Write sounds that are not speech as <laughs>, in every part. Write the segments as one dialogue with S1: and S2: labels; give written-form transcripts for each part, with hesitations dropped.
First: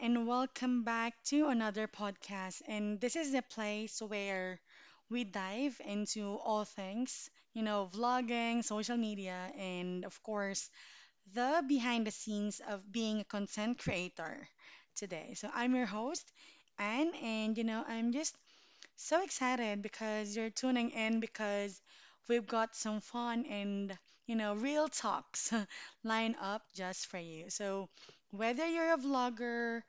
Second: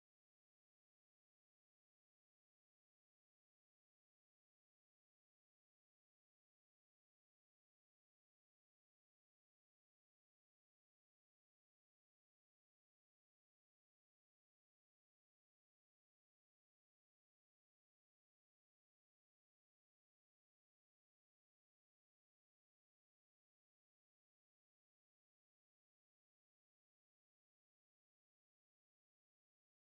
S1: and welcome back to another podcast. And this is the place where we dive into all things, vlogging, social media, and of course, the behind the scenes of being a content creator today. So I'm your host, Anne, and I'm just so excited because you're tuning in because we've got some fun and, real talks <laughs> lined up just for you. So, whether you're a vlogger,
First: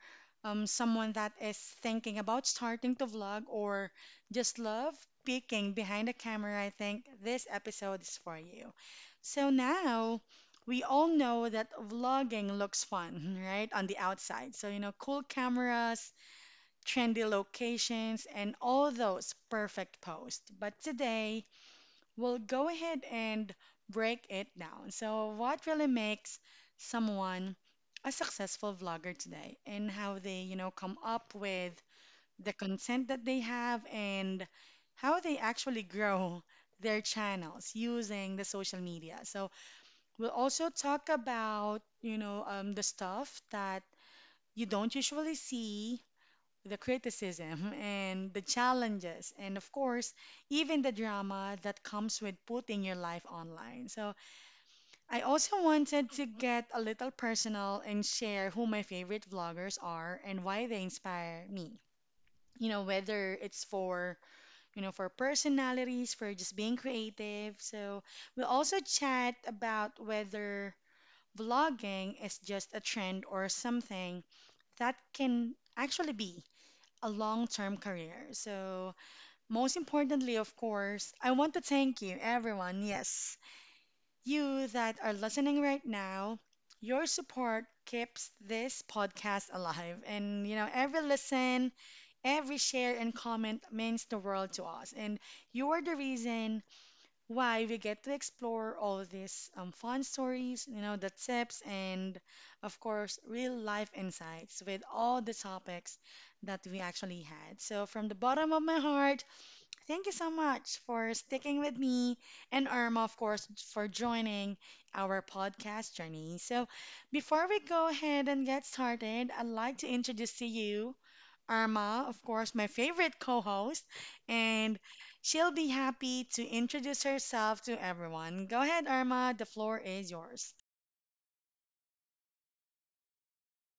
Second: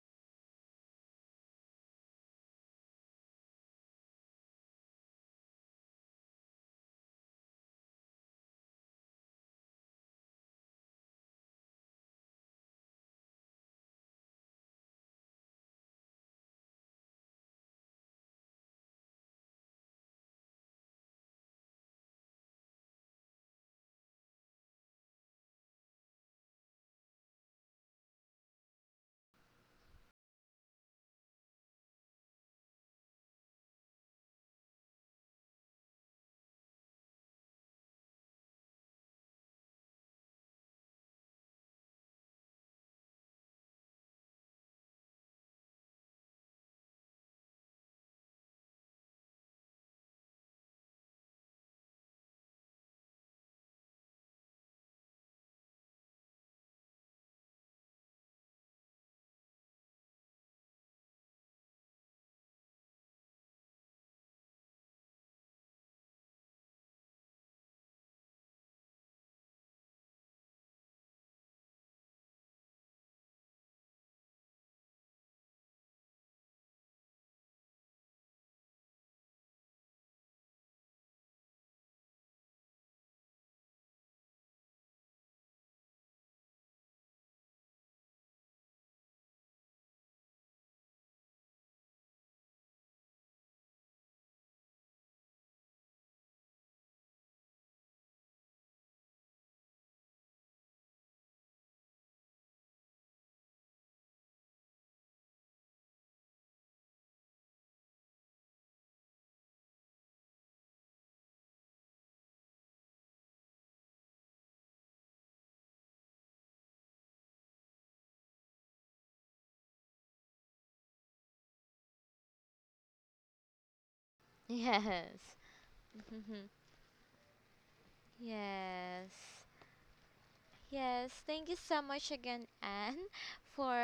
S1: someone that is thinking about starting to vlog, or just love peeking behind the camera, I think this episode is for you. So, now we all know that vlogging looks fun, <laughs> right? On the outside. So, you know, cool cameras trendy locations, and all those perfect posts. But today, we'll go ahead and break it down. So, what really makes someone a successful vlogger today and how they, come up with the content that they have and how they actually grow their channels using the social media. So, we'll also talk about, the stuff that you don't usually see the criticism and the challenges, and of course, even the drama that comes with putting your life online. So, I also wanted to get a little personal and share who my favorite vloggers are and why they inspire me. You know, whether it's for, for personalities, for just being creative. So, we'll also chat about whether vlogging is just a trend or something that can actually be a long term career. So, most importantly, of course, I want to thank you, everyone. Yes, you that are listening right now, your support keeps this podcast alive. And, you know, every listen, every share and comment means the world to us. And you are the reason why we get to explore all these fun stories, the tips, and of course, real life insights with all the topics that we actually had. So, from the bottom of my heart, thank you so much for sticking with me and Irma, of course, for joining our podcast journey. So, before we go ahead and get started, I'd like to introduce to you Irma, of course, my favorite co-host, and
S2: Yes.
S1: she'll be happy to
S2: <laughs>
S1: introduce herself to everyone. Go ahead,
S2: yes.
S1: Irma, the floor is yours.
S2: Yes. Thank you so much again, Anne, <laughs> for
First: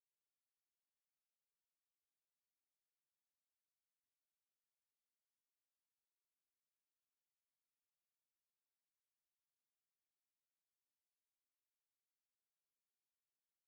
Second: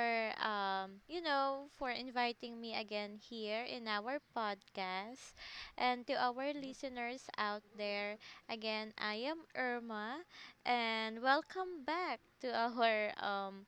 S2: you know, for inviting me again here in our podcast. And to our listeners out there, again, I am Irma and welcome back to <laughs> our um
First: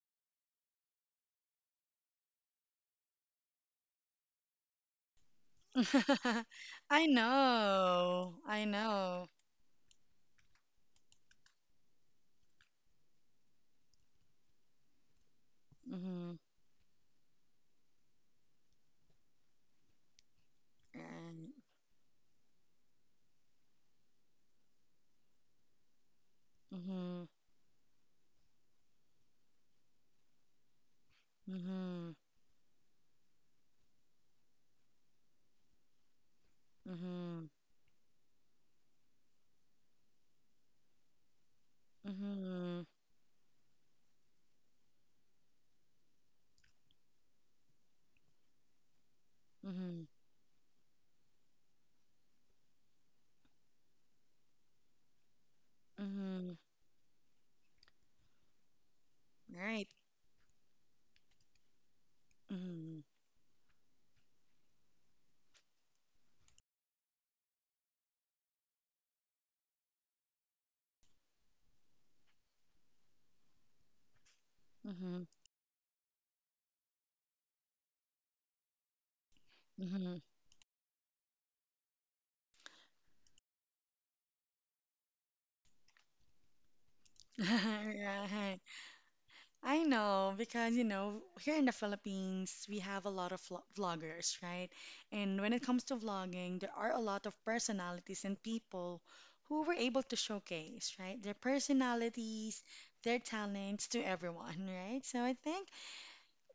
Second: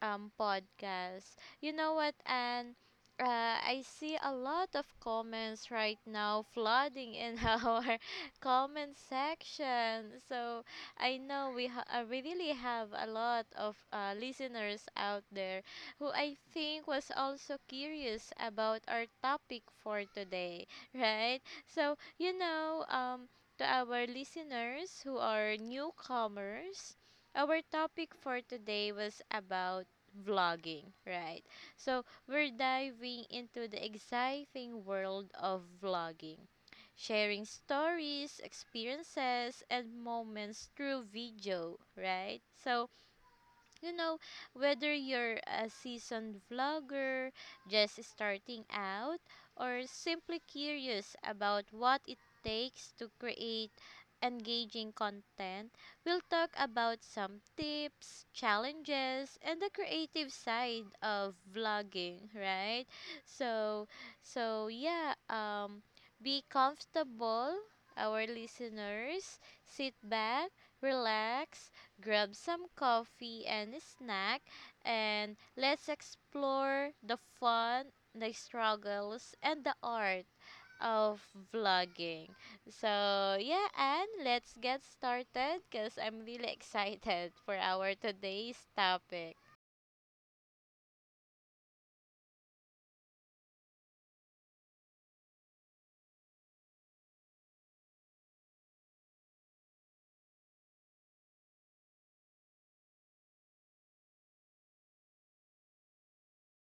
S2: um, podcast. You know what, and I see a lot of comments right now
S1: <laughs> I
S2: flooding in <laughs> our
S1: know, I
S2: comment
S1: know.
S2: section. So I know we really have a lot of listeners out there who
S1: Mm-hmm.
S2: I think was also curious about our topic for today,
S1: Right.
S2: right? So you know, to our listeners who are newcomers,
S1: Mm-hmm.
S2: our topic for today was about vlogging, right? So,
S1: Mm-hmm.
S2: we're diving into the exciting world of vlogging, sharing
S1: Mm-hmm.
S2: stories, experiences, and moments through video, right?
S1: Mm-hmm.
S2: So, you know, whether you're a seasoned vlogger, just starting out, or
S1: Mm-hmm.
S2: simply curious about what it takes to create engaging content, we'll talk
S1: Mm-hmm.
S2: about some tips, challenges, and the
S1: Right.
S2: creative side of vlogging, right?
S1: Mm-hmm.
S2: So, so yeah, be comfortable, our listeners. Sit back, relax, grab some coffee and a snack,
S1: Mm-hmm.
S2: and let's explore the fun, the struggles, and the
S1: Mm-hmm.
S2: art of vlogging. So, yeah, and let's get started because I'm really <laughs> excited for our
S1: <laughs>
S2: today's
S1: Right.
S2: topic.
S1: I know because you know here in the Philippines we have a lot of vloggers, right? And when it comes to vlogging, there are a lot of personalities and people who were able to showcase, right? Their personalities, their talents to everyone, <laughs> right? So I think,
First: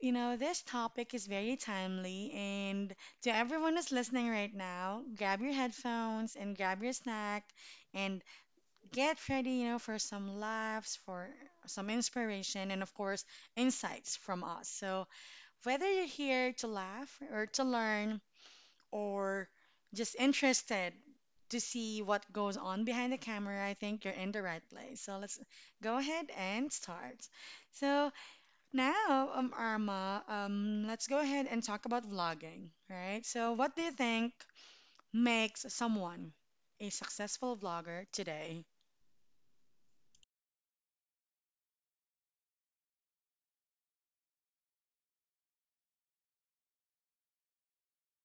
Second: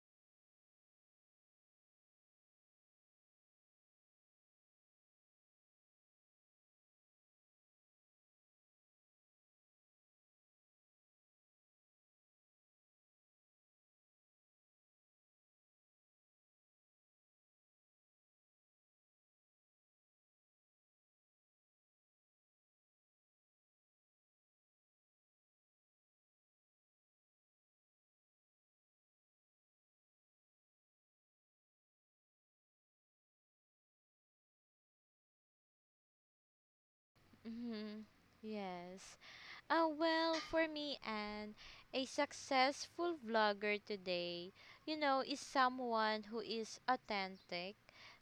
S1: you know, this topic is very timely, and to everyone who's listening right now, grab your headphones and grab your snack and get ready, for some laughs, for some inspiration, and of course, insights from us. So, whether you're here to laugh or to learn or just interested to see what goes on behind the camera, I think you're in the right place. So, let's go ahead and start. So, now, Arma, let's go ahead and talk about vlogging, right? So, what do you think makes someone a successful vlogger
S2: hmm
S1: today?
S2: Yes. Well, for me, and a successful vlogger today, you know, is someone who is authentic,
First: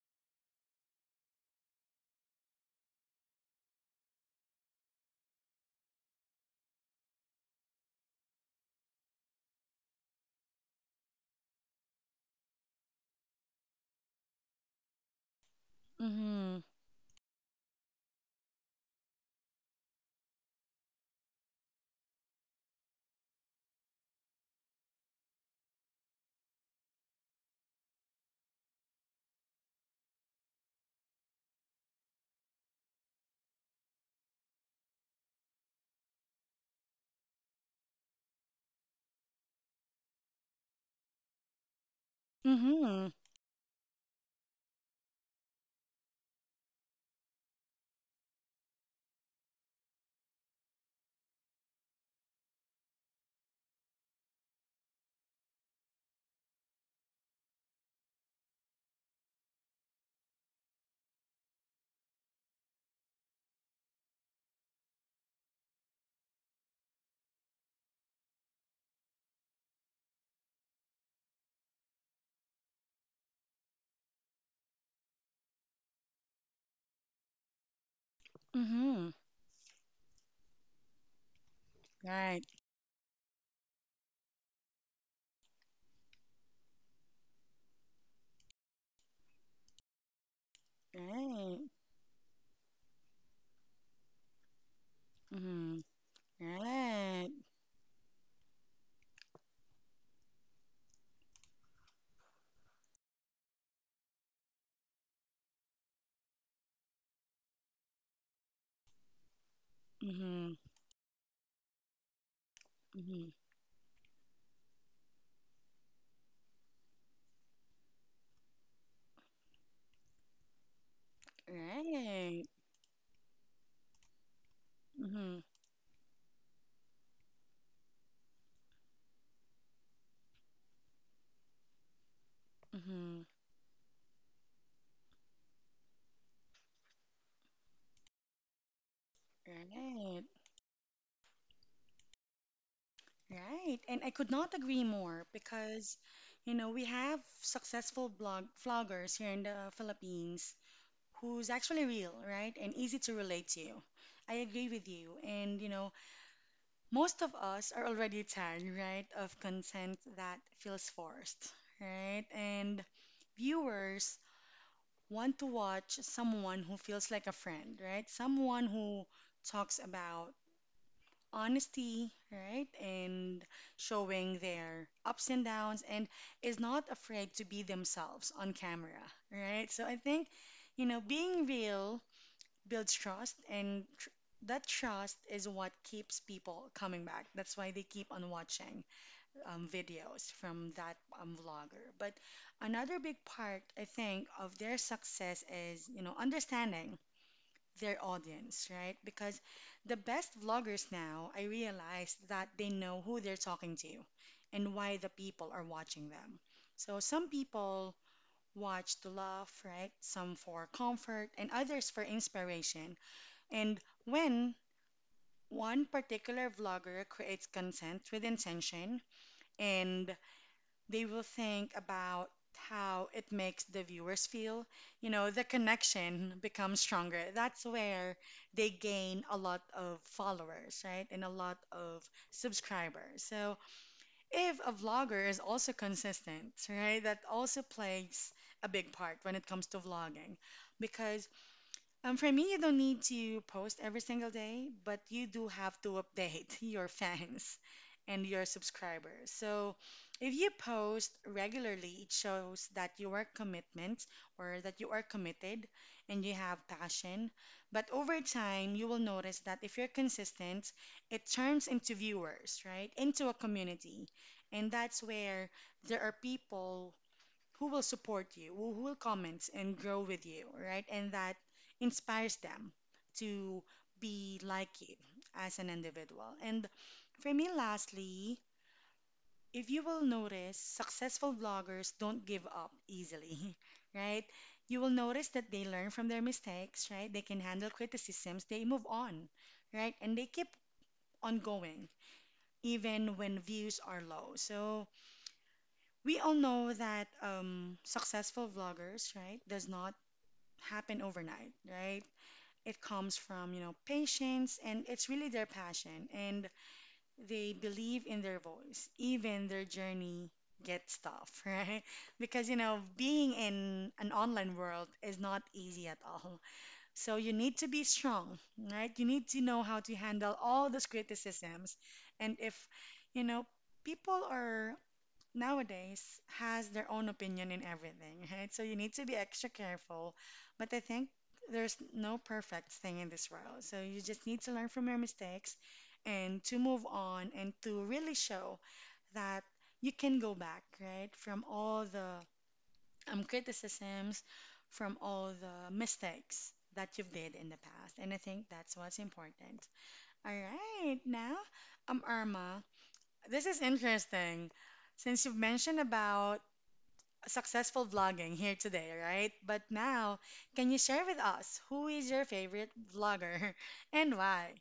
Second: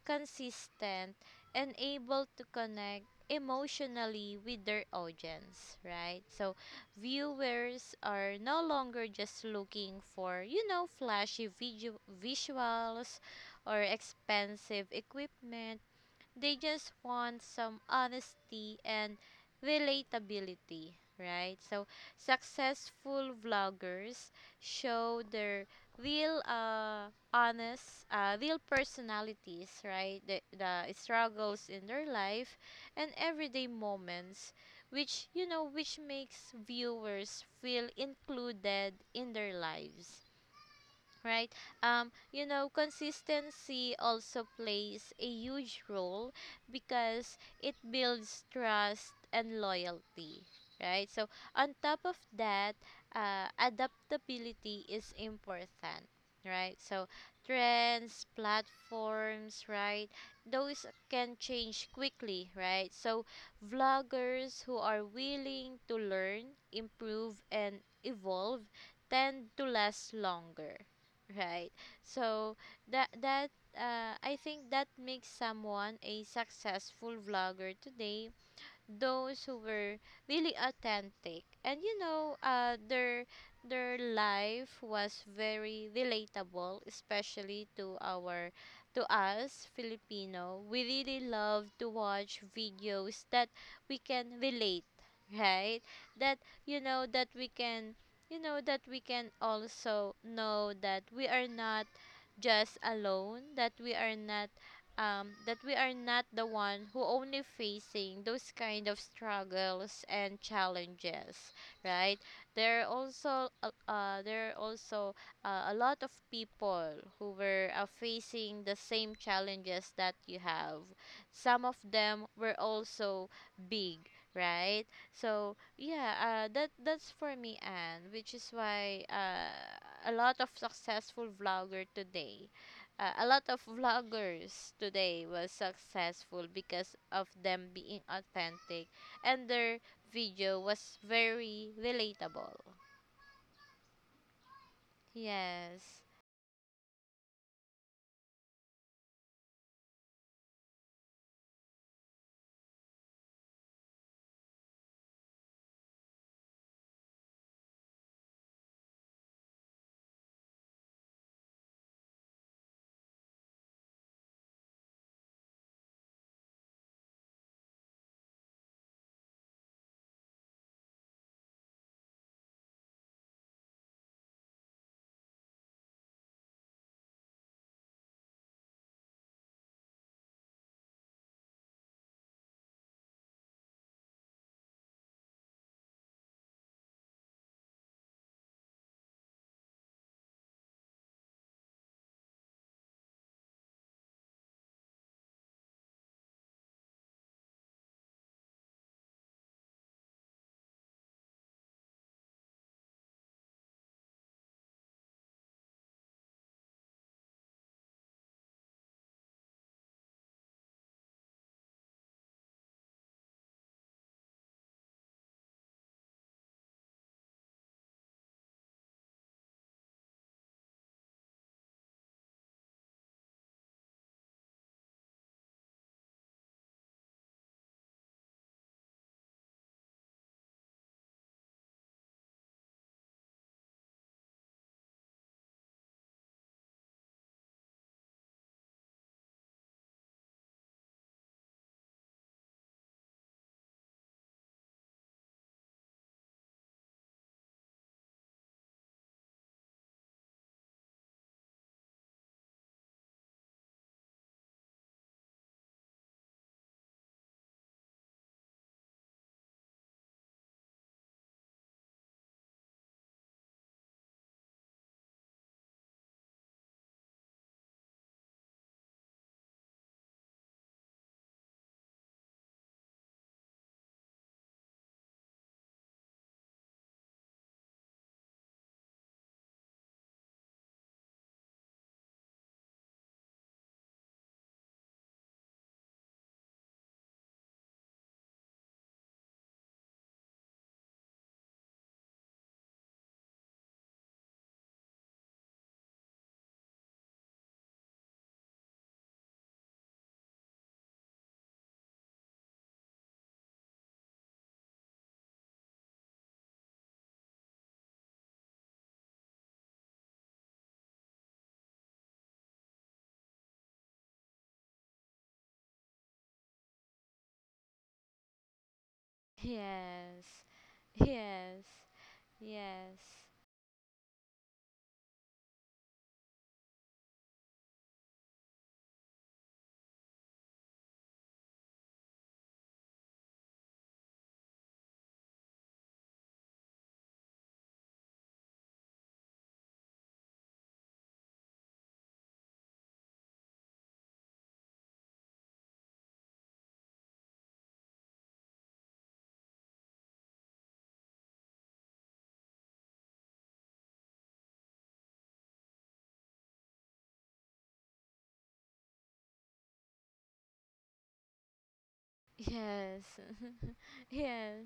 S2: consistent, and able to connect emotionally with their audience, right? So, viewers are no longer just looking for, you know, visuals or expensive equipment. They
S1: Mm-hmm.
S2: just want some honesty and relatability, right? So, successful vloggers show their real personalities, right? The struggles in their life and everyday moments, which, you know, which makes viewers feel included in their lives, right? You know,
S1: Mm-hmm.
S2: consistency also plays a huge role because it builds trust and loyalty, right? So on top of that, adaptability is important, right? So trends, platforms, right, those can change quickly, right? So vloggers who are willing to learn, improve and evolve tend to last longer. Right. So that that I think that makes someone a successful vlogger today,
S1: Mm-hmm.
S2: those who were really authentic, and you know,
S1: Right.
S2: their life was very relatable, especially to our, to us Filipino. We really
S1: Right.
S2: love to watch videos that we can relate, right?
S1: Mm-hmm.
S2: That you know, that
S1: Right.
S2: we can, you know, that we can also know that we are not just alone, that we are not that we are not the one who only facing those kind of struggles and
S1: Mm-hmm.
S2: challenges, right?
S1: Mm-hmm.
S2: There are also a lot of people who were facing the same challenges that you have. Some of them
S1: Right.
S2: were also big, right?
S1: Mm-hmm.
S2: So yeah, that's for me, Anne, which is why a lot of successful vlogger today
S1: Mm-hmm.
S2: a lot of vloggers today was successful because of them being authentic, and their
S1: Right.
S2: video was very relatable.
S1: Right. And I could not agree more because,
S2: yes
S1: we have successful blog vloggers here in the Philippines who's actually real, right? And easy to relate to. I agree with you. And, most of us are already tired, right, of content that feels forced, right? And viewers want to watch someone who feels like a friend, right? Someone who talks about honesty, right? And showing their ups and downs and is not afraid to be themselves on camera, right? So I think, being real builds trust, and that trust is what keeps people coming back. That's why they keep on watching videos from that vlogger. But another big part, I think, of their success is, understanding their audience, right? Because the best vloggers now, I realize that they know who they're talking to and why the people are watching them. So some people watch to laugh, right? Some for comfort, and others for inspiration. And when one particular vlogger creates content with intention and they will think about how it makes the viewers feel, the connection becomes stronger. That's where they gain a lot of followers, right? And a lot of subscribers. So if a vlogger is also consistent, right, that also plays a big part when it comes to vlogging because for me, you don't need to post every single day, but you do have to update <laughs> your fans and your subscribers. So if you post regularly, it shows that you are commitment or that you are committed and you have passion. But over time, you will notice that if you're consistent, it turns into viewers, right? Into a community. And that's where there are people who will support you, who will comment and grow with you, right? And that inspires them to be like you as an individual. And for me, lastly, if you will notice, successful vloggers don't give up easily, <laughs> right? You will notice that they learn from their mistakes, right? They can handle criticisms, they move on, right? And they keep on going even when views are low. So we all know that successful vloggers, right, does not happen overnight, right? It comes from, patience and it's really their passion and they believe in their voice. Even their journey gets tough, <laughs> right? Because, being in an online world is not easy at all. So you need to be strong, right? You need to know how to
S2: yes
S1: handle all those
S2: yes
S1: criticisms. And if,
S2: yes
S1: you know, people are nowadays has their own opinion in everything, <laughs> right? So you need to be extra careful. But I think there's no perfect thing in this world. So you just need to learn from your mistakes and to move on and to really show that you can go back, right? From all the criticisms, from all the mistakes that you've did in the past. And I think that's what's important. All right, now, Irma, this is interesting. Since you've mentioned about successful vlogging here today, right? But now, can you share with us who is your favorite
S2: Yes,
S1: vlogger
S2: <laughs>
S1: <laughs> and why?
S2: yes,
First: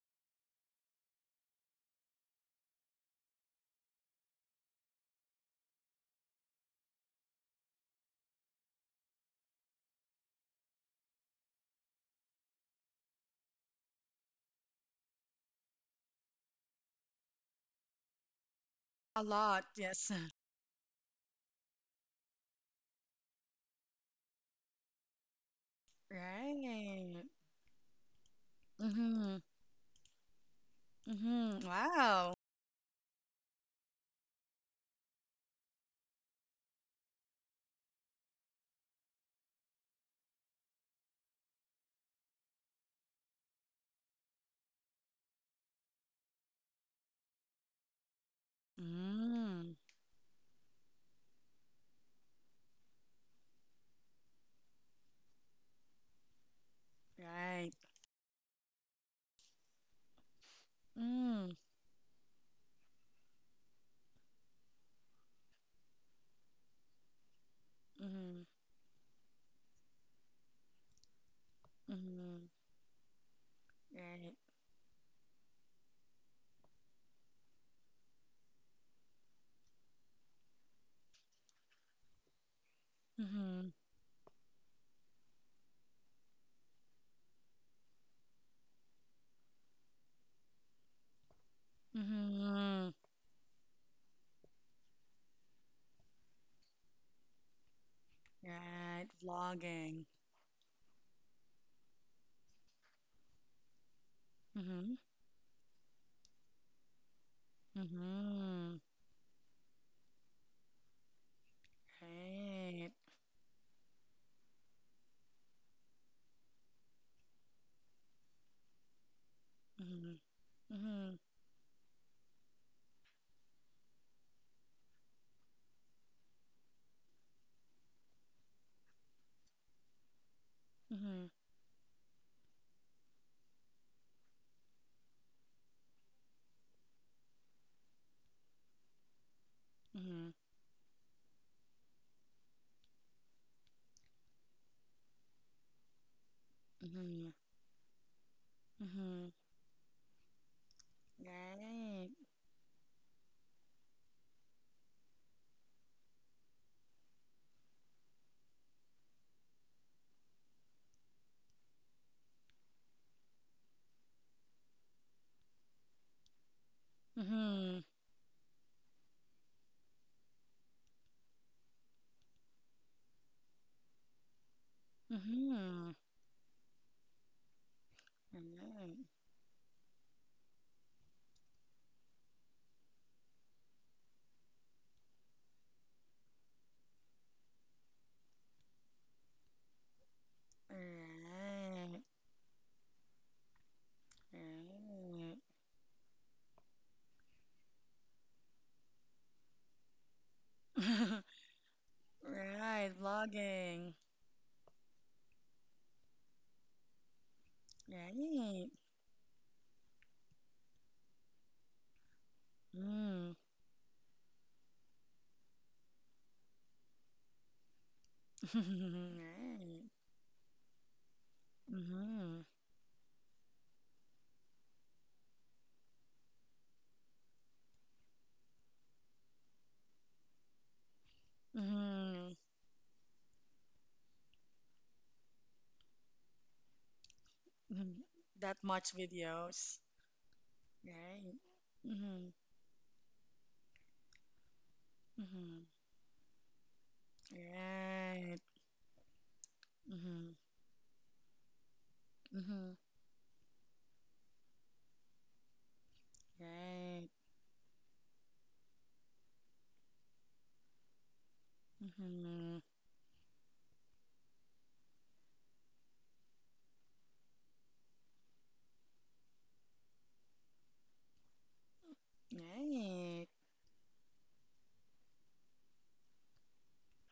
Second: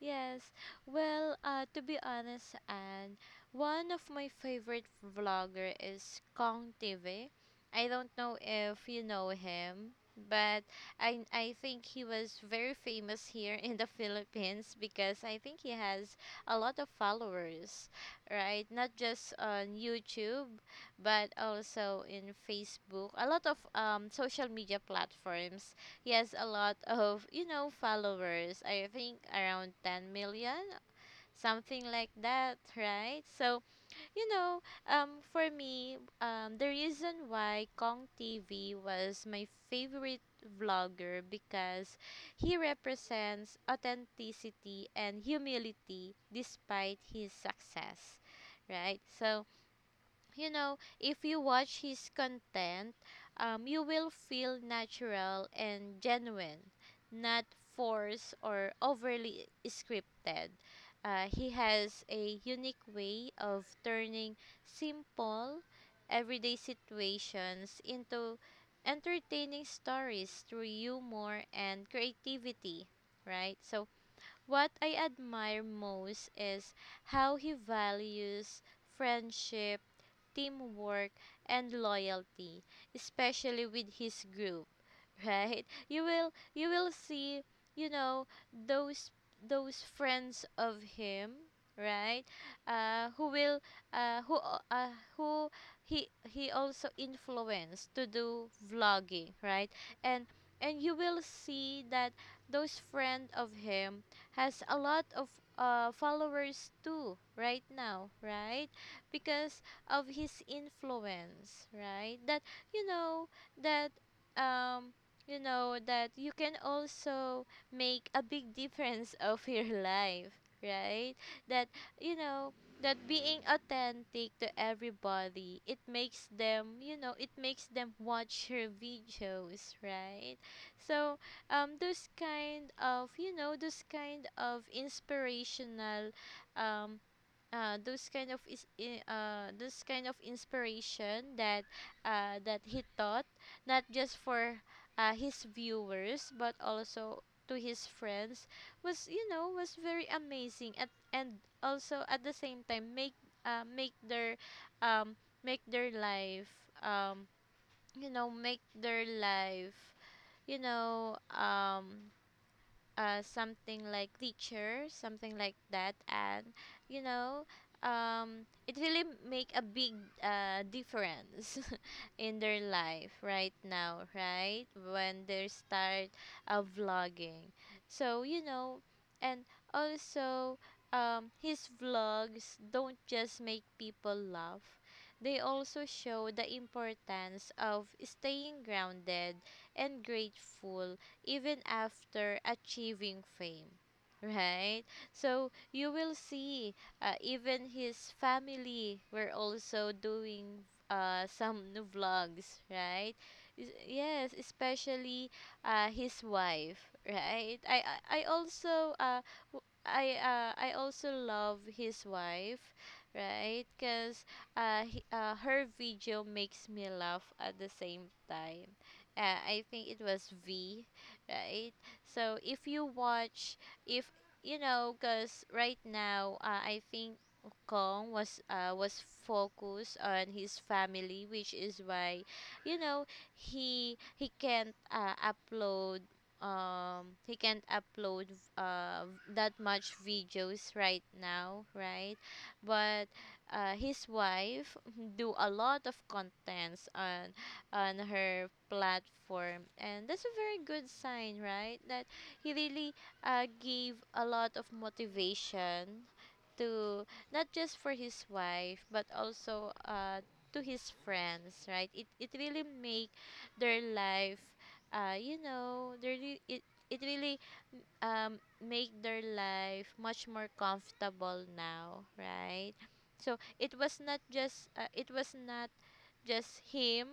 S2: yes. Well, to be honest, and one of my favorite vlogger is Kong TV. I don't know if you know him, but I think he was very famous here in the <laughs> Philippines because I think he has a lot of followers, right? Not
S1: A
S2: just
S1: lot,
S2: on
S1: yes. <laughs>
S2: YouTube, but also in Facebook, a lot of social media platforms. He has a lot of,
S1: Right.
S2: you know, followers. I think
S1: Mm-hmm.
S2: around 10 million,
S1: Mm-hmm.
S2: something like
S1: Wow.
S2: that, right? So you know, for me, the reason why Kong TV was my favorite vlogger because he represents authenticity and humility despite his success, right? So
S1: Mm.
S2: you know, if you watch his content, you will feel natural and genuine, not
S1: Right.
S2: forced or overly scripted. He
S1: Mm.
S2: has a unique way of turning simple, everyday situations into
S1: Mm-hmm.
S2: entertaining stories through humor and
S1: Mm-hmm.
S2: creativity, right? So,
S1: Right.
S2: what I admire most is how he values friendship, teamwork, and loyalty, especially
S1: Mm-hmm.
S2: with his group, <laughs> right? You will see, you know, those friends of him, right?
S1: Mm-hmm.
S2: Who will who al- who he also influenced to do
S1: Right.
S2: vlogging, right?
S1: Vlogging.
S2: And and you will see that those friend of him has a
S1: Mm-hmm.
S2: lot of followers too right now, right?
S1: Mm-hmm.
S2: Because of his influence, right? That you
S1: Right.
S2: know, that um you know, that you can also make a big difference <laughs> of your
S1: Mm-hmm.
S2: life, right?
S1: Mm-hmm.
S2: That you know, that being authentic to everybody, it makes them, you know, it makes them watch your videos, right? So,
S1: Mm-hmm.
S2: you know, those kind of inspirational um those kind of is I- those kind of
S1: Mm-hmm.
S2: inspiration that that he taught not just for his viewers but also
S1: Mm-hmm.
S2: to his friends was, you
S1: Mm-hmm.
S2: know, was very amazing at, and also
S1: Right.
S2: at the same time make uh, make their um, make their life um, you know, you know um, something like teacher, something like that, and you know,
S1: Mhm.
S2: it really make a big difference <laughs> in their life right now, right? When they
S1: Mhm.
S2: start vlogging. So you know,
S1: Right.
S2: and also his vlogs don't just make people laugh. They also show the importance of staying grounded and grateful even
S1: Right.
S2: after achieving fame, right?
S1: Right.
S2: So you will see even his family were also doing
S1: <laughs>
S2: some new vlogs,
S1: Right.
S2: right?
S1: Vlogging.
S2: Yes, especially his wife, right? I
S1: Right.
S2: also I also love his wife,
S1: Mm.
S2: right? Because her video makes me laugh at the same
S1: <laughs>
S2: time. I
S1: Right.
S2: think it was V, right? So
S1: Mhm.
S2: if you watch, if you know, because right now I think Kong was, was focused on his family, which is why,
S1: Mhm.
S2: you know, he he can't uh, upload he can't
S1: Mhm.
S2: upload
S1: That much
S2: uh that
S1: videos.
S2: much videos right
S1: Right.
S2: now, right?
S1: Mhm.
S2: But his wife <laughs> do a
S1: Mhm.
S2: lot of contents on
S1: Right.
S2: her platform. And that's
S1: Mhm.
S2: a very good sign, right? That he
S1: Mhm.
S2: really gave a lot of motivation to,
S1: Right.
S2: not just for his wife but also to his friends, right? It
S1: Mhm.
S2: really make their life, you know, it really make their life much more comfortable now, right?
S1: Right.
S2: So it was not just, it was not just him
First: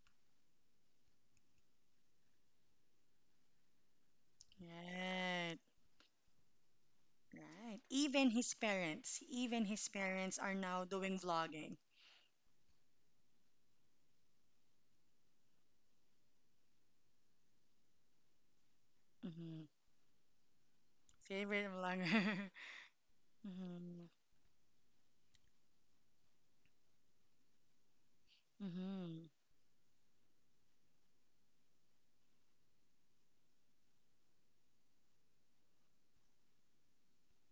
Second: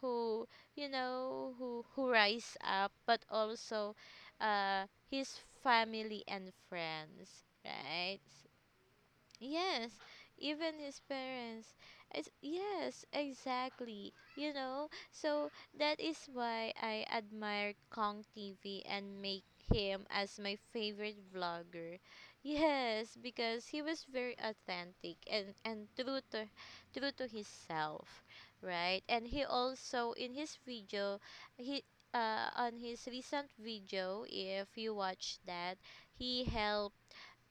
S2: who, you know, who rise up, but also his
S1: Right.
S2: family and friends,
S1: Right.
S2: right?
S1: Even his
S2: Yes,
S1: parents are
S2: even
S1: now
S2: his
S1: doing vlogging.
S2: parents. It's, yes, exactly. You know, so that is why I admire Kong TV and make
S1: Hmm.
S2: him as my favorite
S1: Favorite
S2: vlogger.
S1: vlogger. <laughs>
S2: Yes, because he was
S1: Hmm.
S2: very authentic and true to, true to himself, right?
S1: Hmm.
S2: And he also in his video, he on his recent video, if you watch that, he helped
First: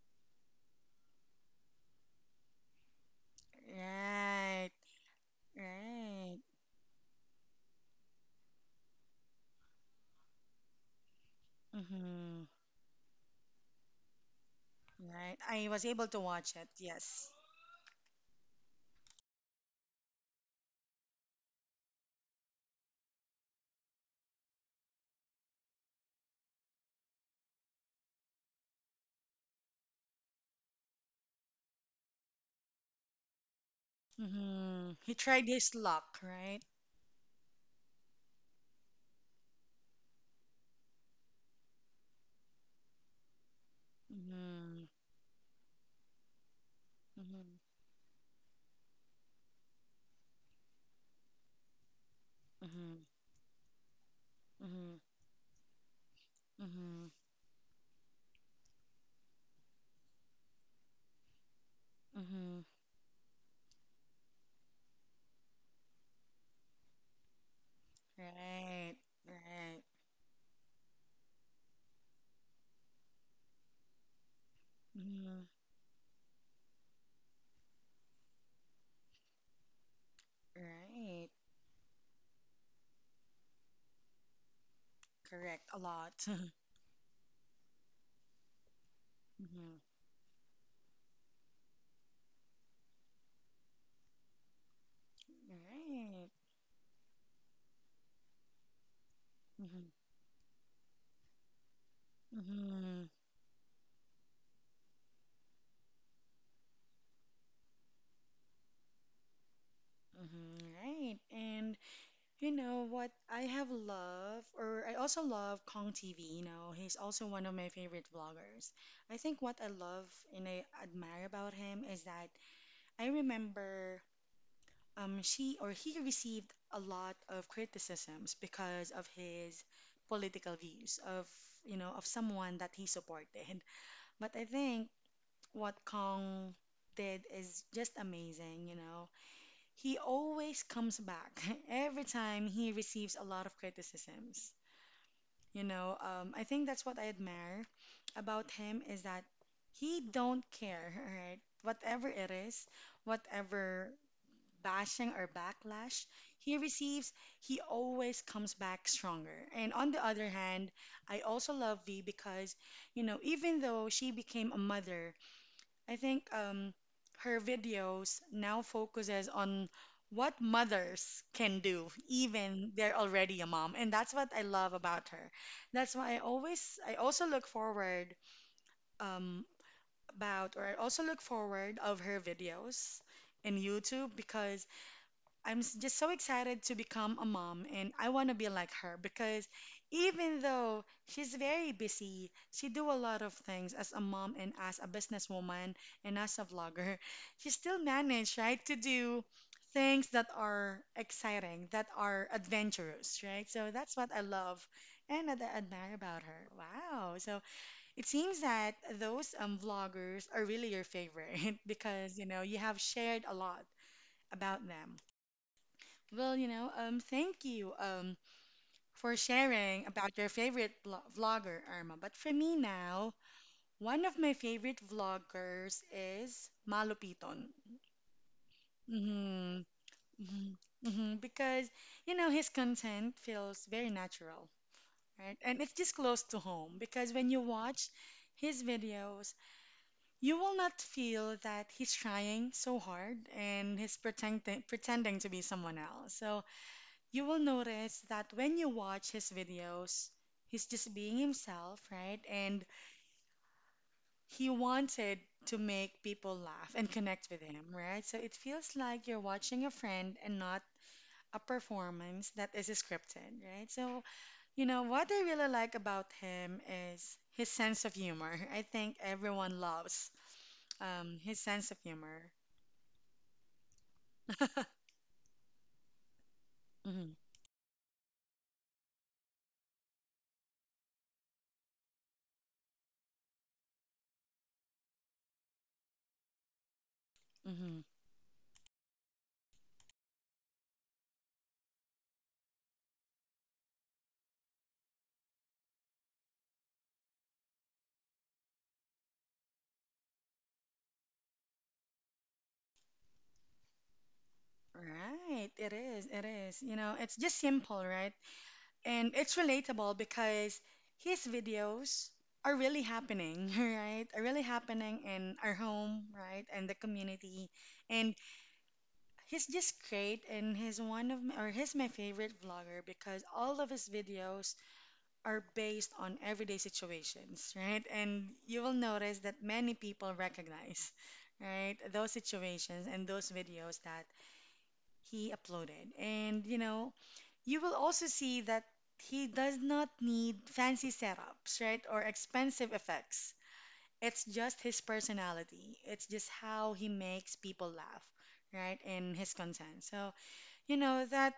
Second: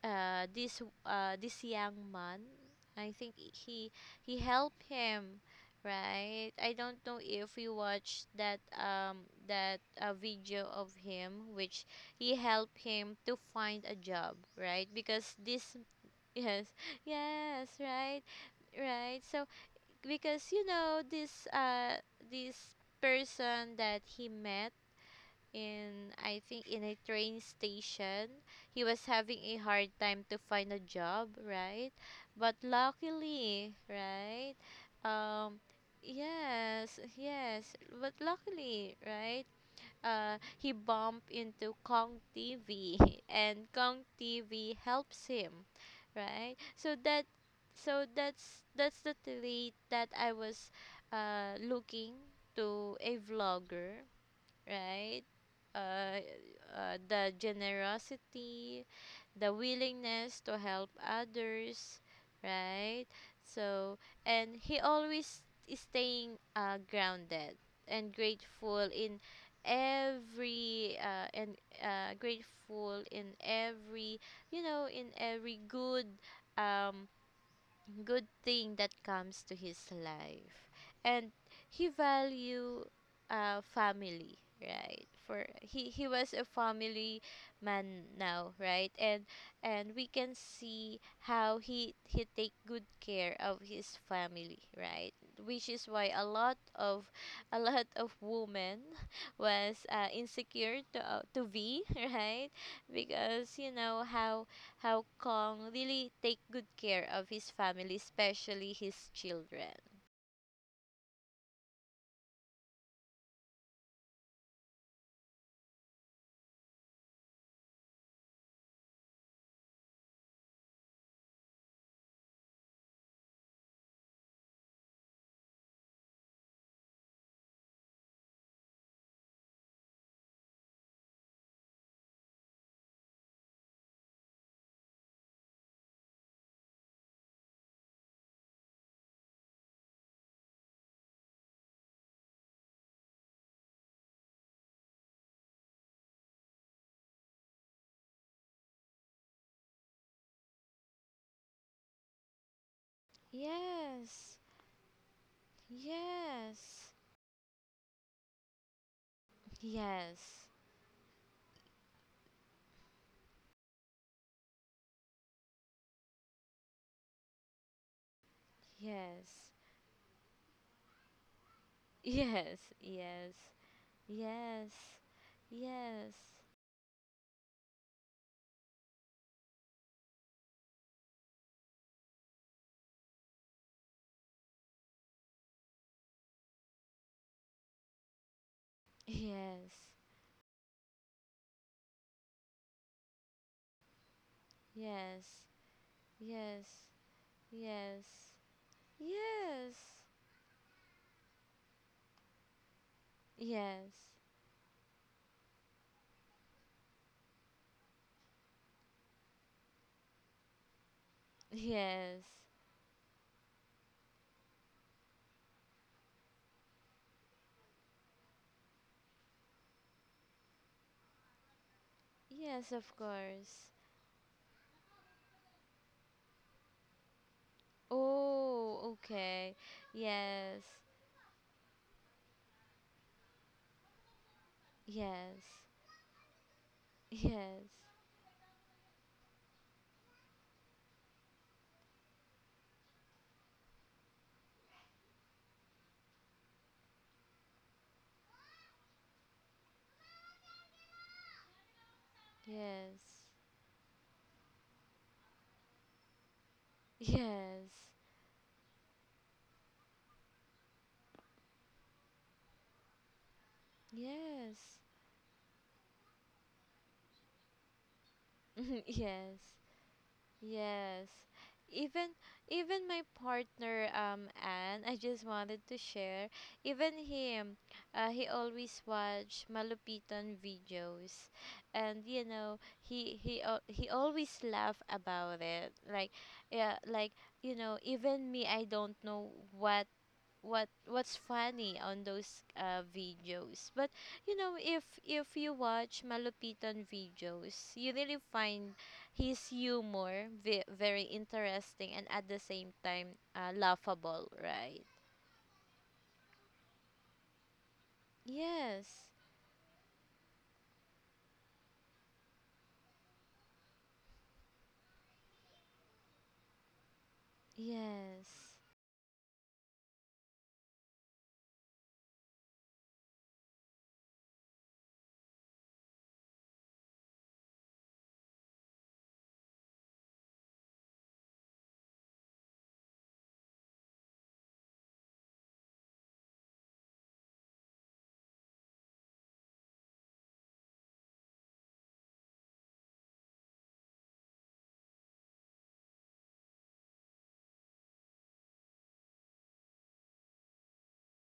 S2: this young man. I think he
S1: Right.
S2: helped him,
S1: Right.
S2: right? I don't know if you watched that video of him, which he
S1: Hmm.
S2: helped him to find a job, right? Because
S1: Right. I
S2: this,
S1: was able to watch
S2: yes,
S1: it.
S2: <laughs>
S1: Yes.
S2: yes, right, right. So because you know, this this person that he met in, I think in a train station. He was having a hard time to find a job, right? But luckily, right?
S1: Hmm. He tried
S2: Um
S1: his luck, right?
S2: yes, but luckily, right? He bumped into Kong TV <laughs> and Kong TV
S1: Hmm.
S2: helps him, right? So that,
S1: Hmm.
S2: so that's the trait that I was looking to
S1: Hmm.
S2: a vlogger,
S1: Hmm.
S2: right? Uh, the generosity, the willingness to help others,
S1: Hmm. Hmm.
S2: right? So, and he always is staying grounded and grateful
S1: Right.
S2: in
S1: Right.
S2: every and grateful in every, you know, in
S1: Hmm.
S2: every good um good thing that comes to his life,
S1: Right.
S2: and he value family, right? For
S1: Correct. A
S2: he
S1: lot.
S2: was a
S1: <laughs>
S2: family man now, right? and
S1: Hmm.
S2: and we can see how he take good care of his family, right? Which is why a
S1: Right.
S2: lot of, a lot of women <laughs> was
S1: Mm-hmm.
S2: insecure to be <laughs> right?
S1: Mm-hmm.
S2: Because you know how Kong really take good care of his family, especially his children.
S1: Mm-hmm. Right. And you know what? I have love, or I also love Kong TV. You know, he's also one of my favorite vloggers. I think what I love and I admire about him is that I remember she or he received a lot of criticisms because of his political views of, of someone that he supported. But I think what Kong did is just amazing, you know. He always comes back <laughs> every time he receives a lot of criticisms. You know, I think that's what I admire about him is that he don't care, <laughs> right? Whatever it is, whatever
S2: Yes.
S1: bashing or backlash he
S2: Yes.
S1: receives, he always comes back stronger. And on the other
S2: Yes.
S1: hand, I also love V because, even though she became a mother I think her videos now focuses
S2: Yes.
S1: on what mothers can do,
S2: Yes.
S1: even they're
S2: Yes.
S1: already a mom, and that's what I love
S2: Yes.
S1: about her. That's why I
S2: Yes.
S1: always, I also look forward um, about, or I also look forward of her videos in YouTube because just so excited to become a mom and I want to be like her because
S2: Yes.
S1: even though she's very busy, she do a lot of things as a mom and as a
S2: Yes.
S1: businesswoman and as a
S2: Yes.
S1: vlogger. She still
S2: Yes. Yes.
S1: managed, right, to do things that are exciting, that are adventurous, right? So that's
S2: Yes.
S1: what I love and admire about her. Wow. So it seems that those vloggers are really your favorite <laughs> because,
S2: Yes.
S1: you have shared a lot about them. Well, thank you for sharing about your favorite vlogger, Irma. But for me
S2: Yes, of
S1: now,
S2: course.
S1: one of my favorite vloggers is Malo Piton.
S2: Oh,
S1: Mm-hmm,
S2: okay.
S1: hmm
S2: Yes.
S1: hmm, because, you know, his content feels very natural, right?
S2: Yes.
S1: And it's just close to home because when you
S2: Yes.
S1: watch his videos, you will not feel that he's trying so hard and he's pretending to be someone else. So, you will notice that when you watch his videos, he's just being himself, right? And
S2: Yes.
S1: he wanted to make people laugh and connect with him,
S2: Yes.
S1: right? So it feels like you're watching a friend and not a performance that is scripted, right? So, you know,
S2: Yes.
S1: what I really like about him is his sense of humor. I
S2: <laughs>
S1: think
S2: yes.
S1: everyone loves
S2: Yes.
S1: his sense of
S2: Even,
S1: humor.
S2: even my partner
S1: <laughs>
S2: Anne, I just wanted to share. Even
S1: hmm
S2: him, he always watch Malupitan videos, and you know, he always laugh about it. Like yeah, like you
S1: hmm
S2: know, even me, I don't know what what's funny on those videos, but you know, if you watch Malupitan videos, you really find his humor very interesting, and at the same time laughable, right?
S1: Right, it is, it is. You know, it's just simple, right? And
S2: yes
S1: it's relatable because his videos are really happening, <laughs> right? Are really happening in our home, right? And the community. And
S2: yes
S1: he's just great and he's one of my, or he's my favorite vlogger because all of his videos are based on everyday situations, right? And you will notice that many people recognize, right? Those situations and those videos that he uploaded. And you know, you will also see that he does not need fancy setups, right, or expensive effects. It's just his personality. It's just how he makes people laugh, right, and his content. So, you know, that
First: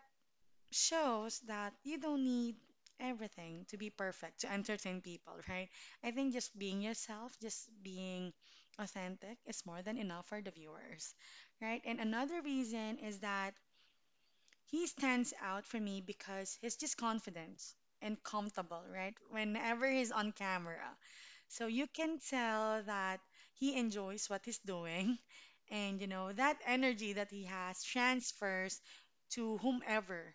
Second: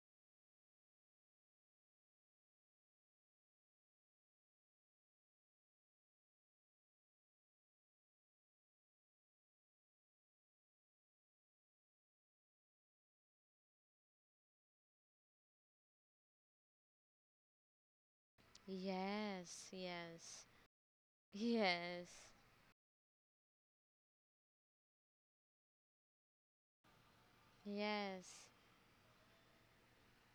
S1: shows that you don't need everything to be perfect to entertain people, right? I think just being yourself, just being authentic is more than enough for the viewers, right? And another reason is that he stands out for me because he's just confident and comfortable, right?
S2: yes
S1: Whenever he's on
S2: yes
S1: camera. So you can
S2: yes
S1: tell that he enjoys what he's doing. <laughs> And, you know, that energy that he has
S2: yes
S1: transfers to whomever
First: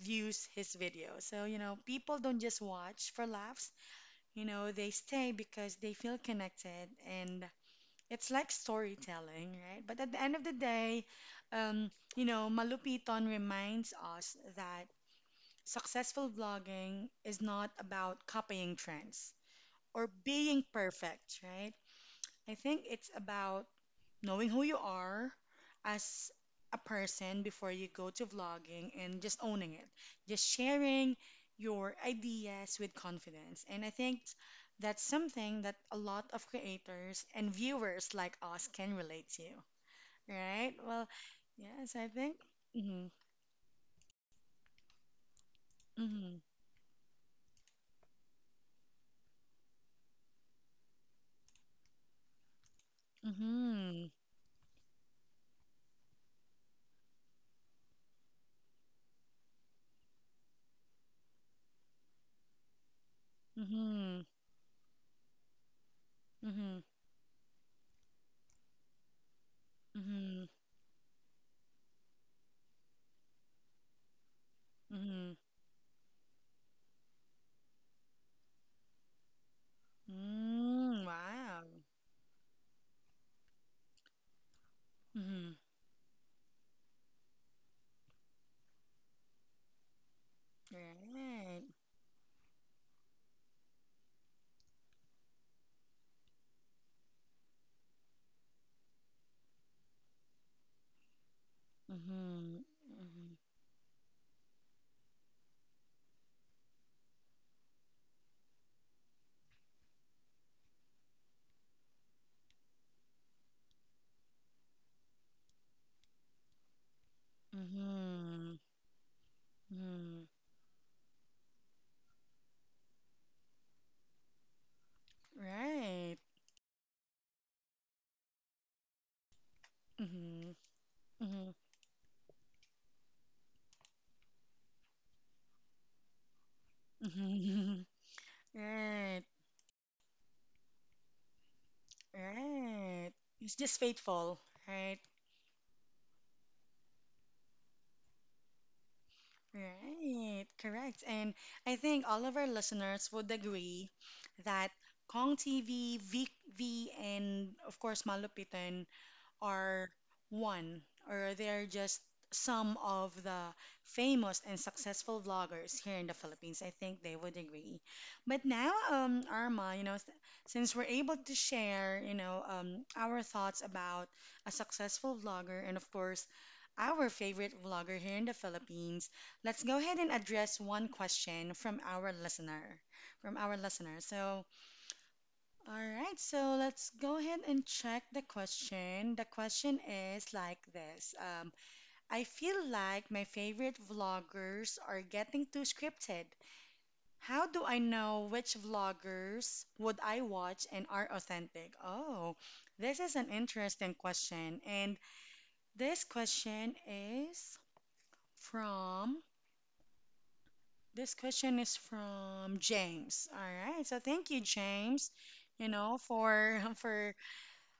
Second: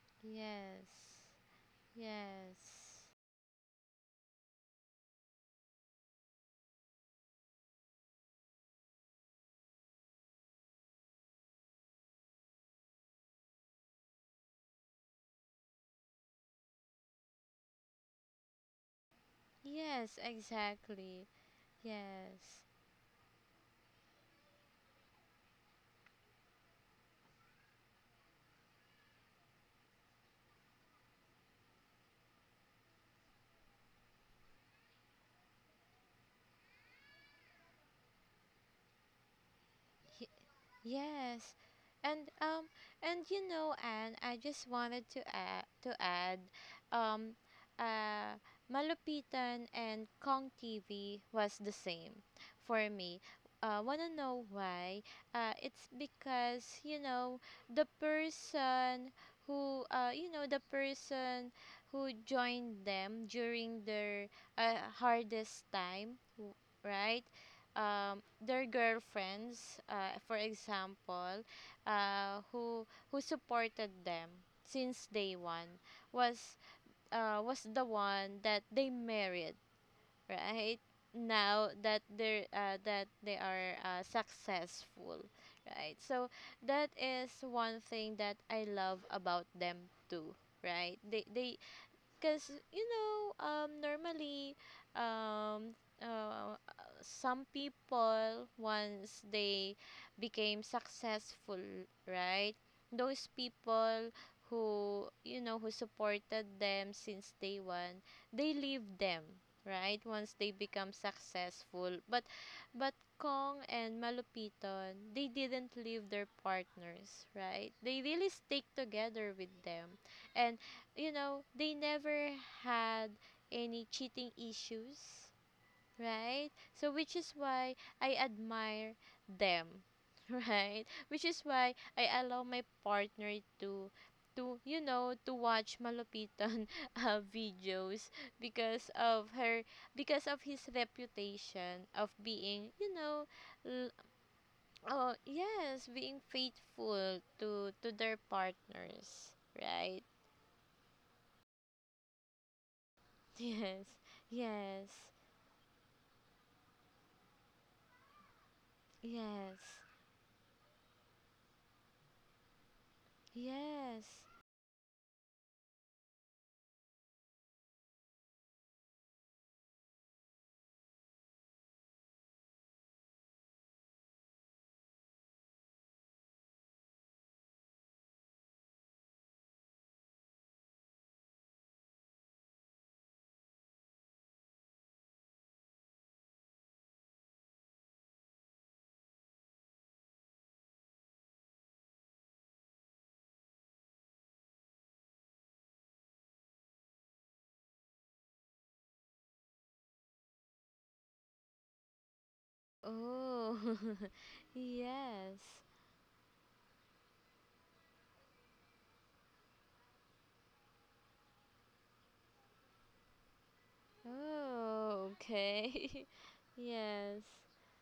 S1: views his video.
S2: yes
S1: So, you know, people don't just
S2: yes
S1: watch for laughs, you know, they stay because they feel connected and it's like storytelling, right? But at the end of the day, you know, Malupiton reminds us that successful vlogging is not about copying trends or
S2: yes
S1: being
S2: exactly
S1: perfect, right? I
S2: yes
S1: think it's about knowing who you are as a person before you go to vlogging and just owning it, just sharing your ideas with confidence. And I think that's something that a lot of creators and viewers like us can relate to, right? Well,
S2: Yes.
S1: yes, I
S2: And
S1: think. Mm-hmm,
S2: you know Anne, I just wanted to
S1: mm-hmm,
S2: add um uh Malupitan and Kong TV was the same for me.
S1: mm-hmm,
S2: Wanna know why? It's because, the person who the person who joined them during
S1: mm-hmm,
S2: their hardest time,
S1: mm-hmm,
S2: right? Their girlfriends,
S1: mm-hmm,
S2: for
S1: mm-hmm.
S2: example, who supported them since day one was was the one that they married, right?
S1: Mm, wow.
S2: Now that they are successful,
S1: Mm-hmm.
S2: right? So that is one thing that I love about them too, right? They
S1: Right.
S2: because normally um uh, some people, once they became successful, right,
S1: Mm-hmm.
S2: those people who you know who supported them since day one, they leave them, right, once they become successful. But Kong and Malupiton, they didn't leave their partners, right? They really
S1: Mm-hmm.
S2: stick together with them.
S1: Mm-hmm.
S2: And they never had any cheating issues,
S1: Right.
S2: right? So, which is why I admire them, <laughs>
S1: Mm-hmm.
S2: right? Which is
S1: Mm-hmm.
S2: why I allow my partner to to you know to watch malupitan <laughs>
S1: Mm-hmm.
S2: videos
S1: <laughs>
S2: because
S1: Right.
S2: of her, because of his reputation of being
S1: Right. It's just
S2: l-
S1: faithful, right?
S2: oh yes, being faithful to their partners, right?
S1: Right. Correct. And I think all of our listeners would
S2: Yes,
S1: agree that
S2: yes,
S1: Kong TV, VV, and of course Malupitan
S2: yes,
S1: are one or they're just some of the
S2: yes.
S1: famous and successful vloggers here in the Philippines. I think they would agree. But now, Arma, you know, since we're able to share, you know, our thoughts about a successful vlogger and, of course, our favorite vlogger here in the Philippines, let's go ahead and address one question from our listener, from our listener. So, all right, so let's go ahead and check the question. The question is like this: um, I feel like my favorite vloggers are getting too scripted. How do I know which vloggers would I watch and are authentic? Oh, this is an
S2: Oh,
S1: interesting
S2: <laughs>
S1: question. And
S2: yes.
S1: this question is from this question is from James. All right. So thank you,
S2: Oh,
S1: James, you know,
S2: okay. <laughs>
S1: for <laughs>
S2: yes,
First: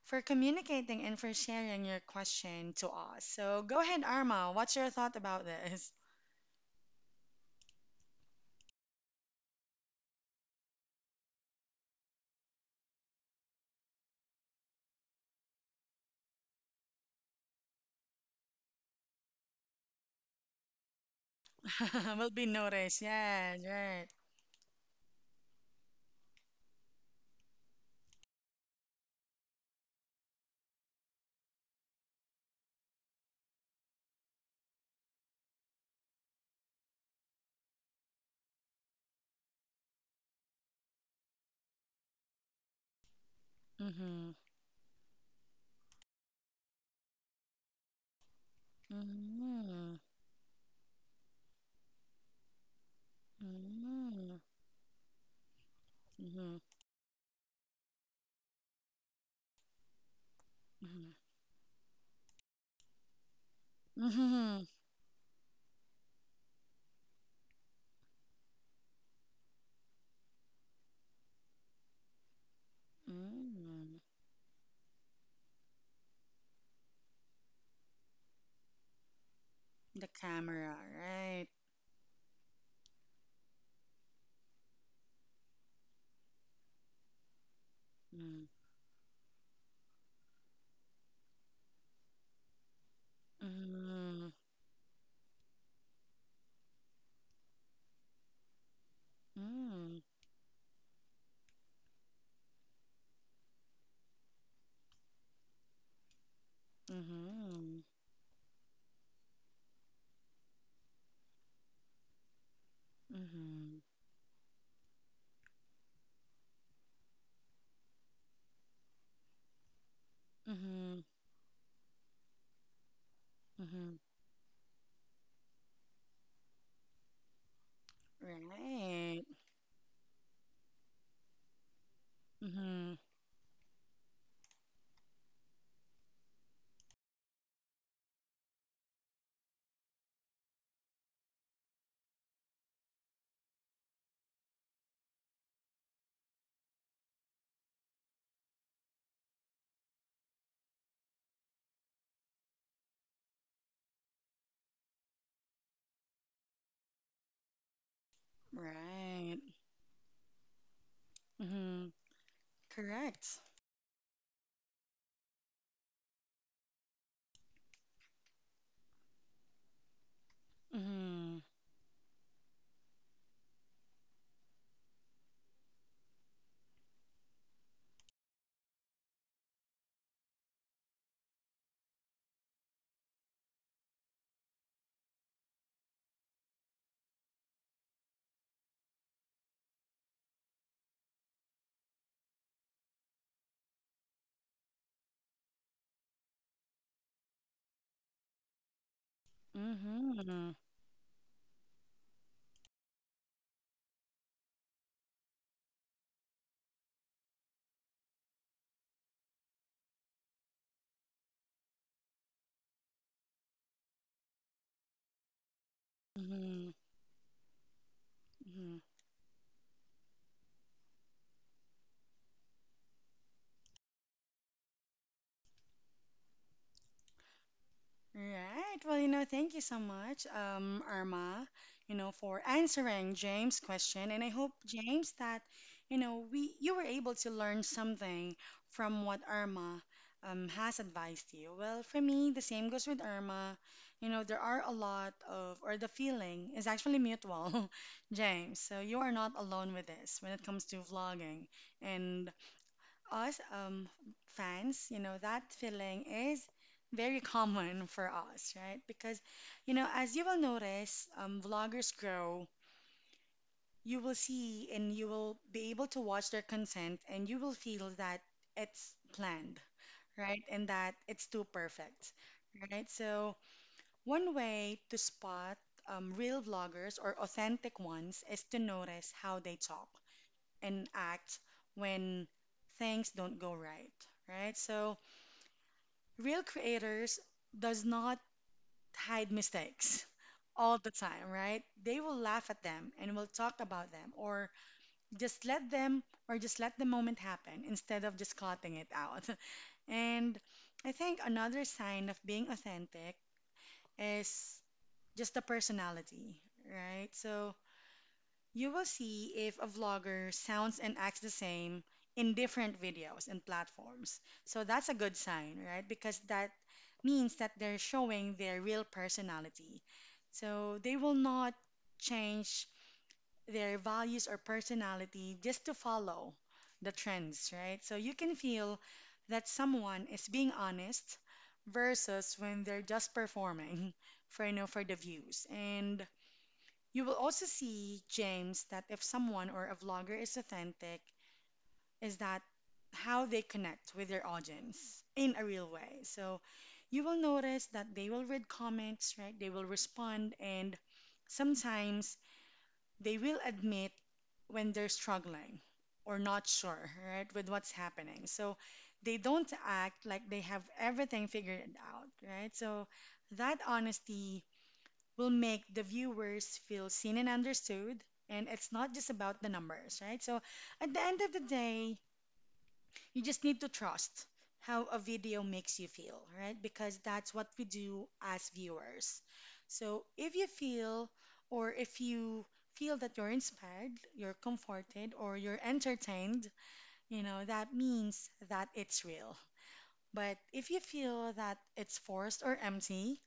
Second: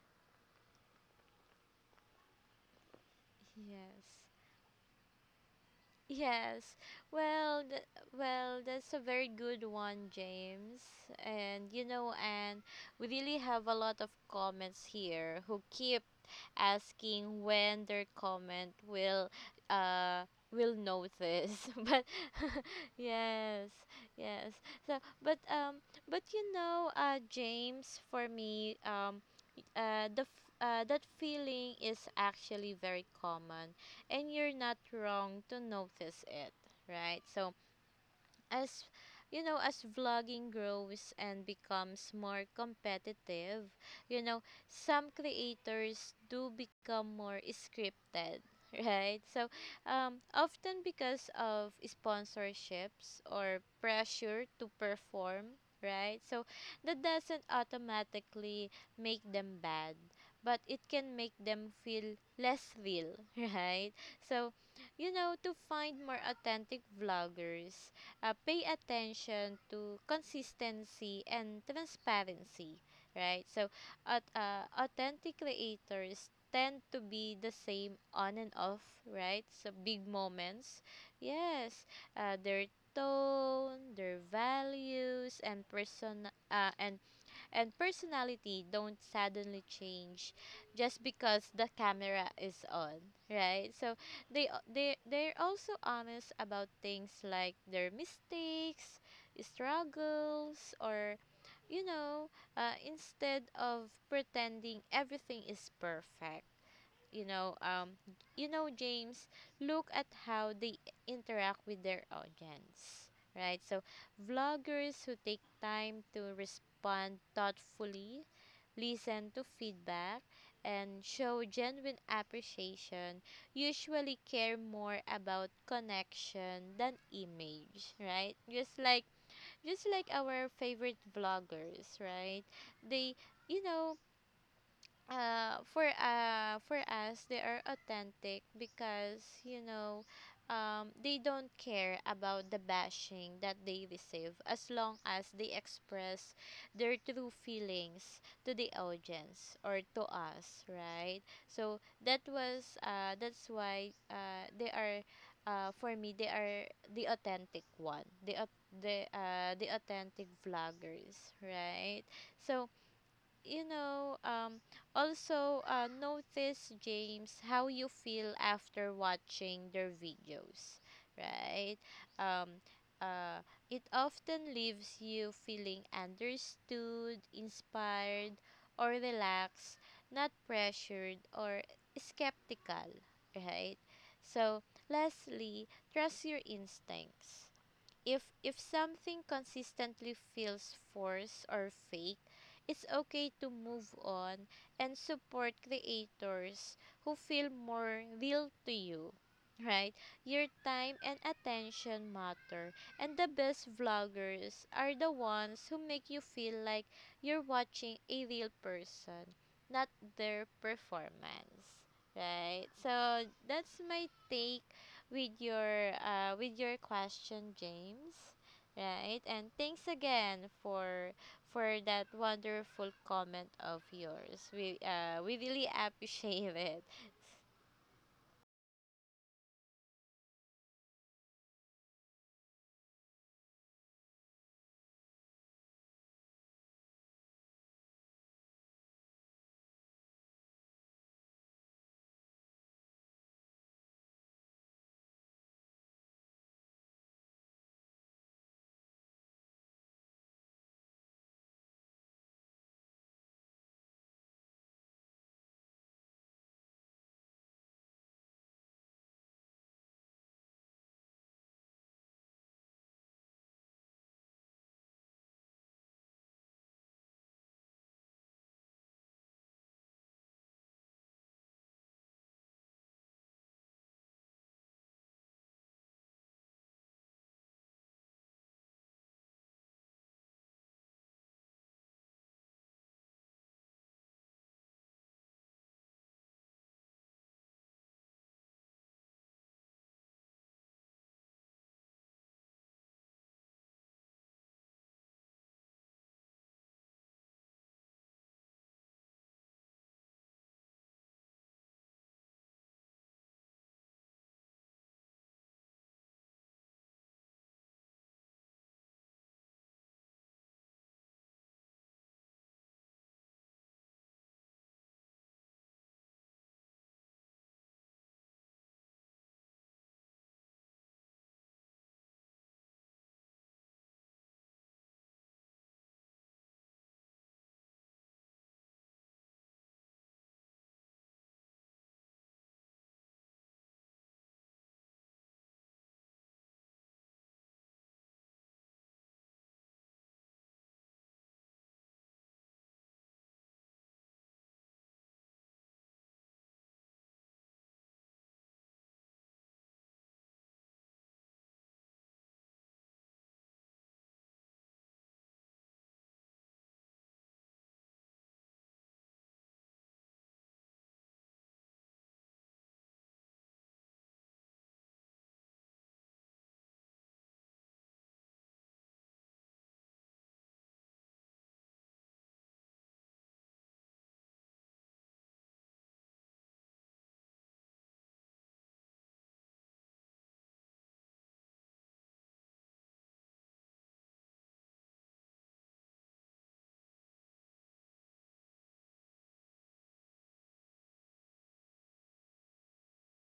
S1: for communicating and for sharing your question to us. So go ahead,
S2: yes.
S1: Arma. What's your thought about this?
S2: Yes. Well, well, that's a very good one, James. And you know, and we really have a lot of comments here who keep asking when their comment uh will notice. <laughs> but
S1: <laughs> Will be
S2: <laughs>
S1: noticed. Yes,
S2: yes,
S1: right.
S2: yes. So, but you know, James, for me, that feeling is actually very common, and you're not wrong to notice it, right? So, as you know, as vlogging grows and becomes more competitive, you
S1: Mm-hmm.
S2: know, some creators do become more scripted, <laughs> right? So
S1: Mm-hmm.
S2: often because of sponsorships or pressure to perform, right? So
S1: Mm-hmm.
S2: that doesn't automatically make them bad, but it can
S1: Mm-hmm.
S2: make them feel less real, <laughs> right? So
S1: Mm-hmm.
S2: you know, to find more authentic vloggers, pay attention to consistency and transparency, right? So,
S1: Mm-hmm.
S2: authentic creators tend to be the same on and off, right? So, big
S1: The
S2: moments.
S1: camera, right?
S2: Yes, their tone, their values, and
S1: Mm-hmm.
S2: personality don't suddenly change just because the camera is on, right? So
S1: Mm-hmm.
S2: they're also honest about things like their mistakes,
S1: Mm-hmm.
S2: struggles, or you know, instead of pretending everything is perfect. you know um you know James, look at how they interact with their audience, right? So
S1: Hmm.
S2: vloggers who take time to respond thoughtfully, listen to feedback, and
S1: Hmm.
S2: show genuine appreciation
S1: Hmm.
S2: usually care more about connection than image, right? Just like
S1: Right.
S2: our favorite vloggers, right?
S1: Hmm.
S2: They you know, for us they are authentic because you know they don't care about the bashing that they receive as long as they express their true feelings to the audience or to us, right? So that's why they are, for me they are the authentic one the au-
S1: Right.
S2: the authentic vloggers,
S1: Hmm.
S2: right? So
S1: Correct.
S2: you know, also notice, James, how you feel after watching their videos,
S1: Hmm.
S2: right? Um, uh, it often leaves you feeling understood, inspired, or relaxed, not pressured or skeptical, right? So, lastly, trust your instincts. If something consistently feels forced or fake, it's okay to move on and support creators who feel more real to you. Right? Your
S1: Mm-hmm.
S2: time and attention matter, and the best vloggers are the ones who make you feel like you're watching a real person, not their performance. Right? So that's my take with
S1: Mm-hmm.
S2: your question, James.
S1: Mm-hmm.
S2: Right? And thanks again for that wonderful comment of yours. We really appreciate it.
S1: Right. Well, you know, thank you so much, Irma, you know, for answering James' question. And I hope, James, that, you know, we you were able to learn something from what Irma has advised you. Well, for me, the same goes with Irma. You know, there are a lot of, or the feeling is actually mutual, <laughs> James. So you are not alone with this when it comes to vlogging and us fans, you know, that feeling is very common for us, right? Because, you know, as you will notice, vloggers grow, you will see and you will be able to watch their content and you will feel that it's planned, right? And that it's too perfect, right? So, one way to spot real vloggers or authentic ones is to notice how they talk and act when things don't go right, right? So, real creators does not hide mistakes all the time, right? They will laugh at them and will talk about them or just let them or just let the moment happen instead of just cutting it out. <laughs> And I think another sign of being authentic is just the personality, right? So you will see if a vlogger sounds and acts the same in different videos and platforms. So that's a good sign, right? Because that means that they're showing their real personality. So they will not change their values or personality just to follow the trends, right? So you can feel that someone is being honest versus when they're just performing <laughs> for you know for the views. And you will also see, James, that if someone or a vlogger is authentic, is that how they connect with their audience in a real way. So you will notice that they will read comments, right? They will respond, and sometimes they will admit when they're struggling or not sure, right, with what's happening. So they don't act like they have everything figured out, right? So that honesty will make the viewers feel seen and understood. And it's not just about the numbers, right? So at the end of the day, you just need to trust how a video makes you feel, right? Because that's what we do as viewers. So if you feel or if you feel that you're inspired, you're comforted, or you're entertained, you know, that means that it's real. But if you feel that it's forced or empty,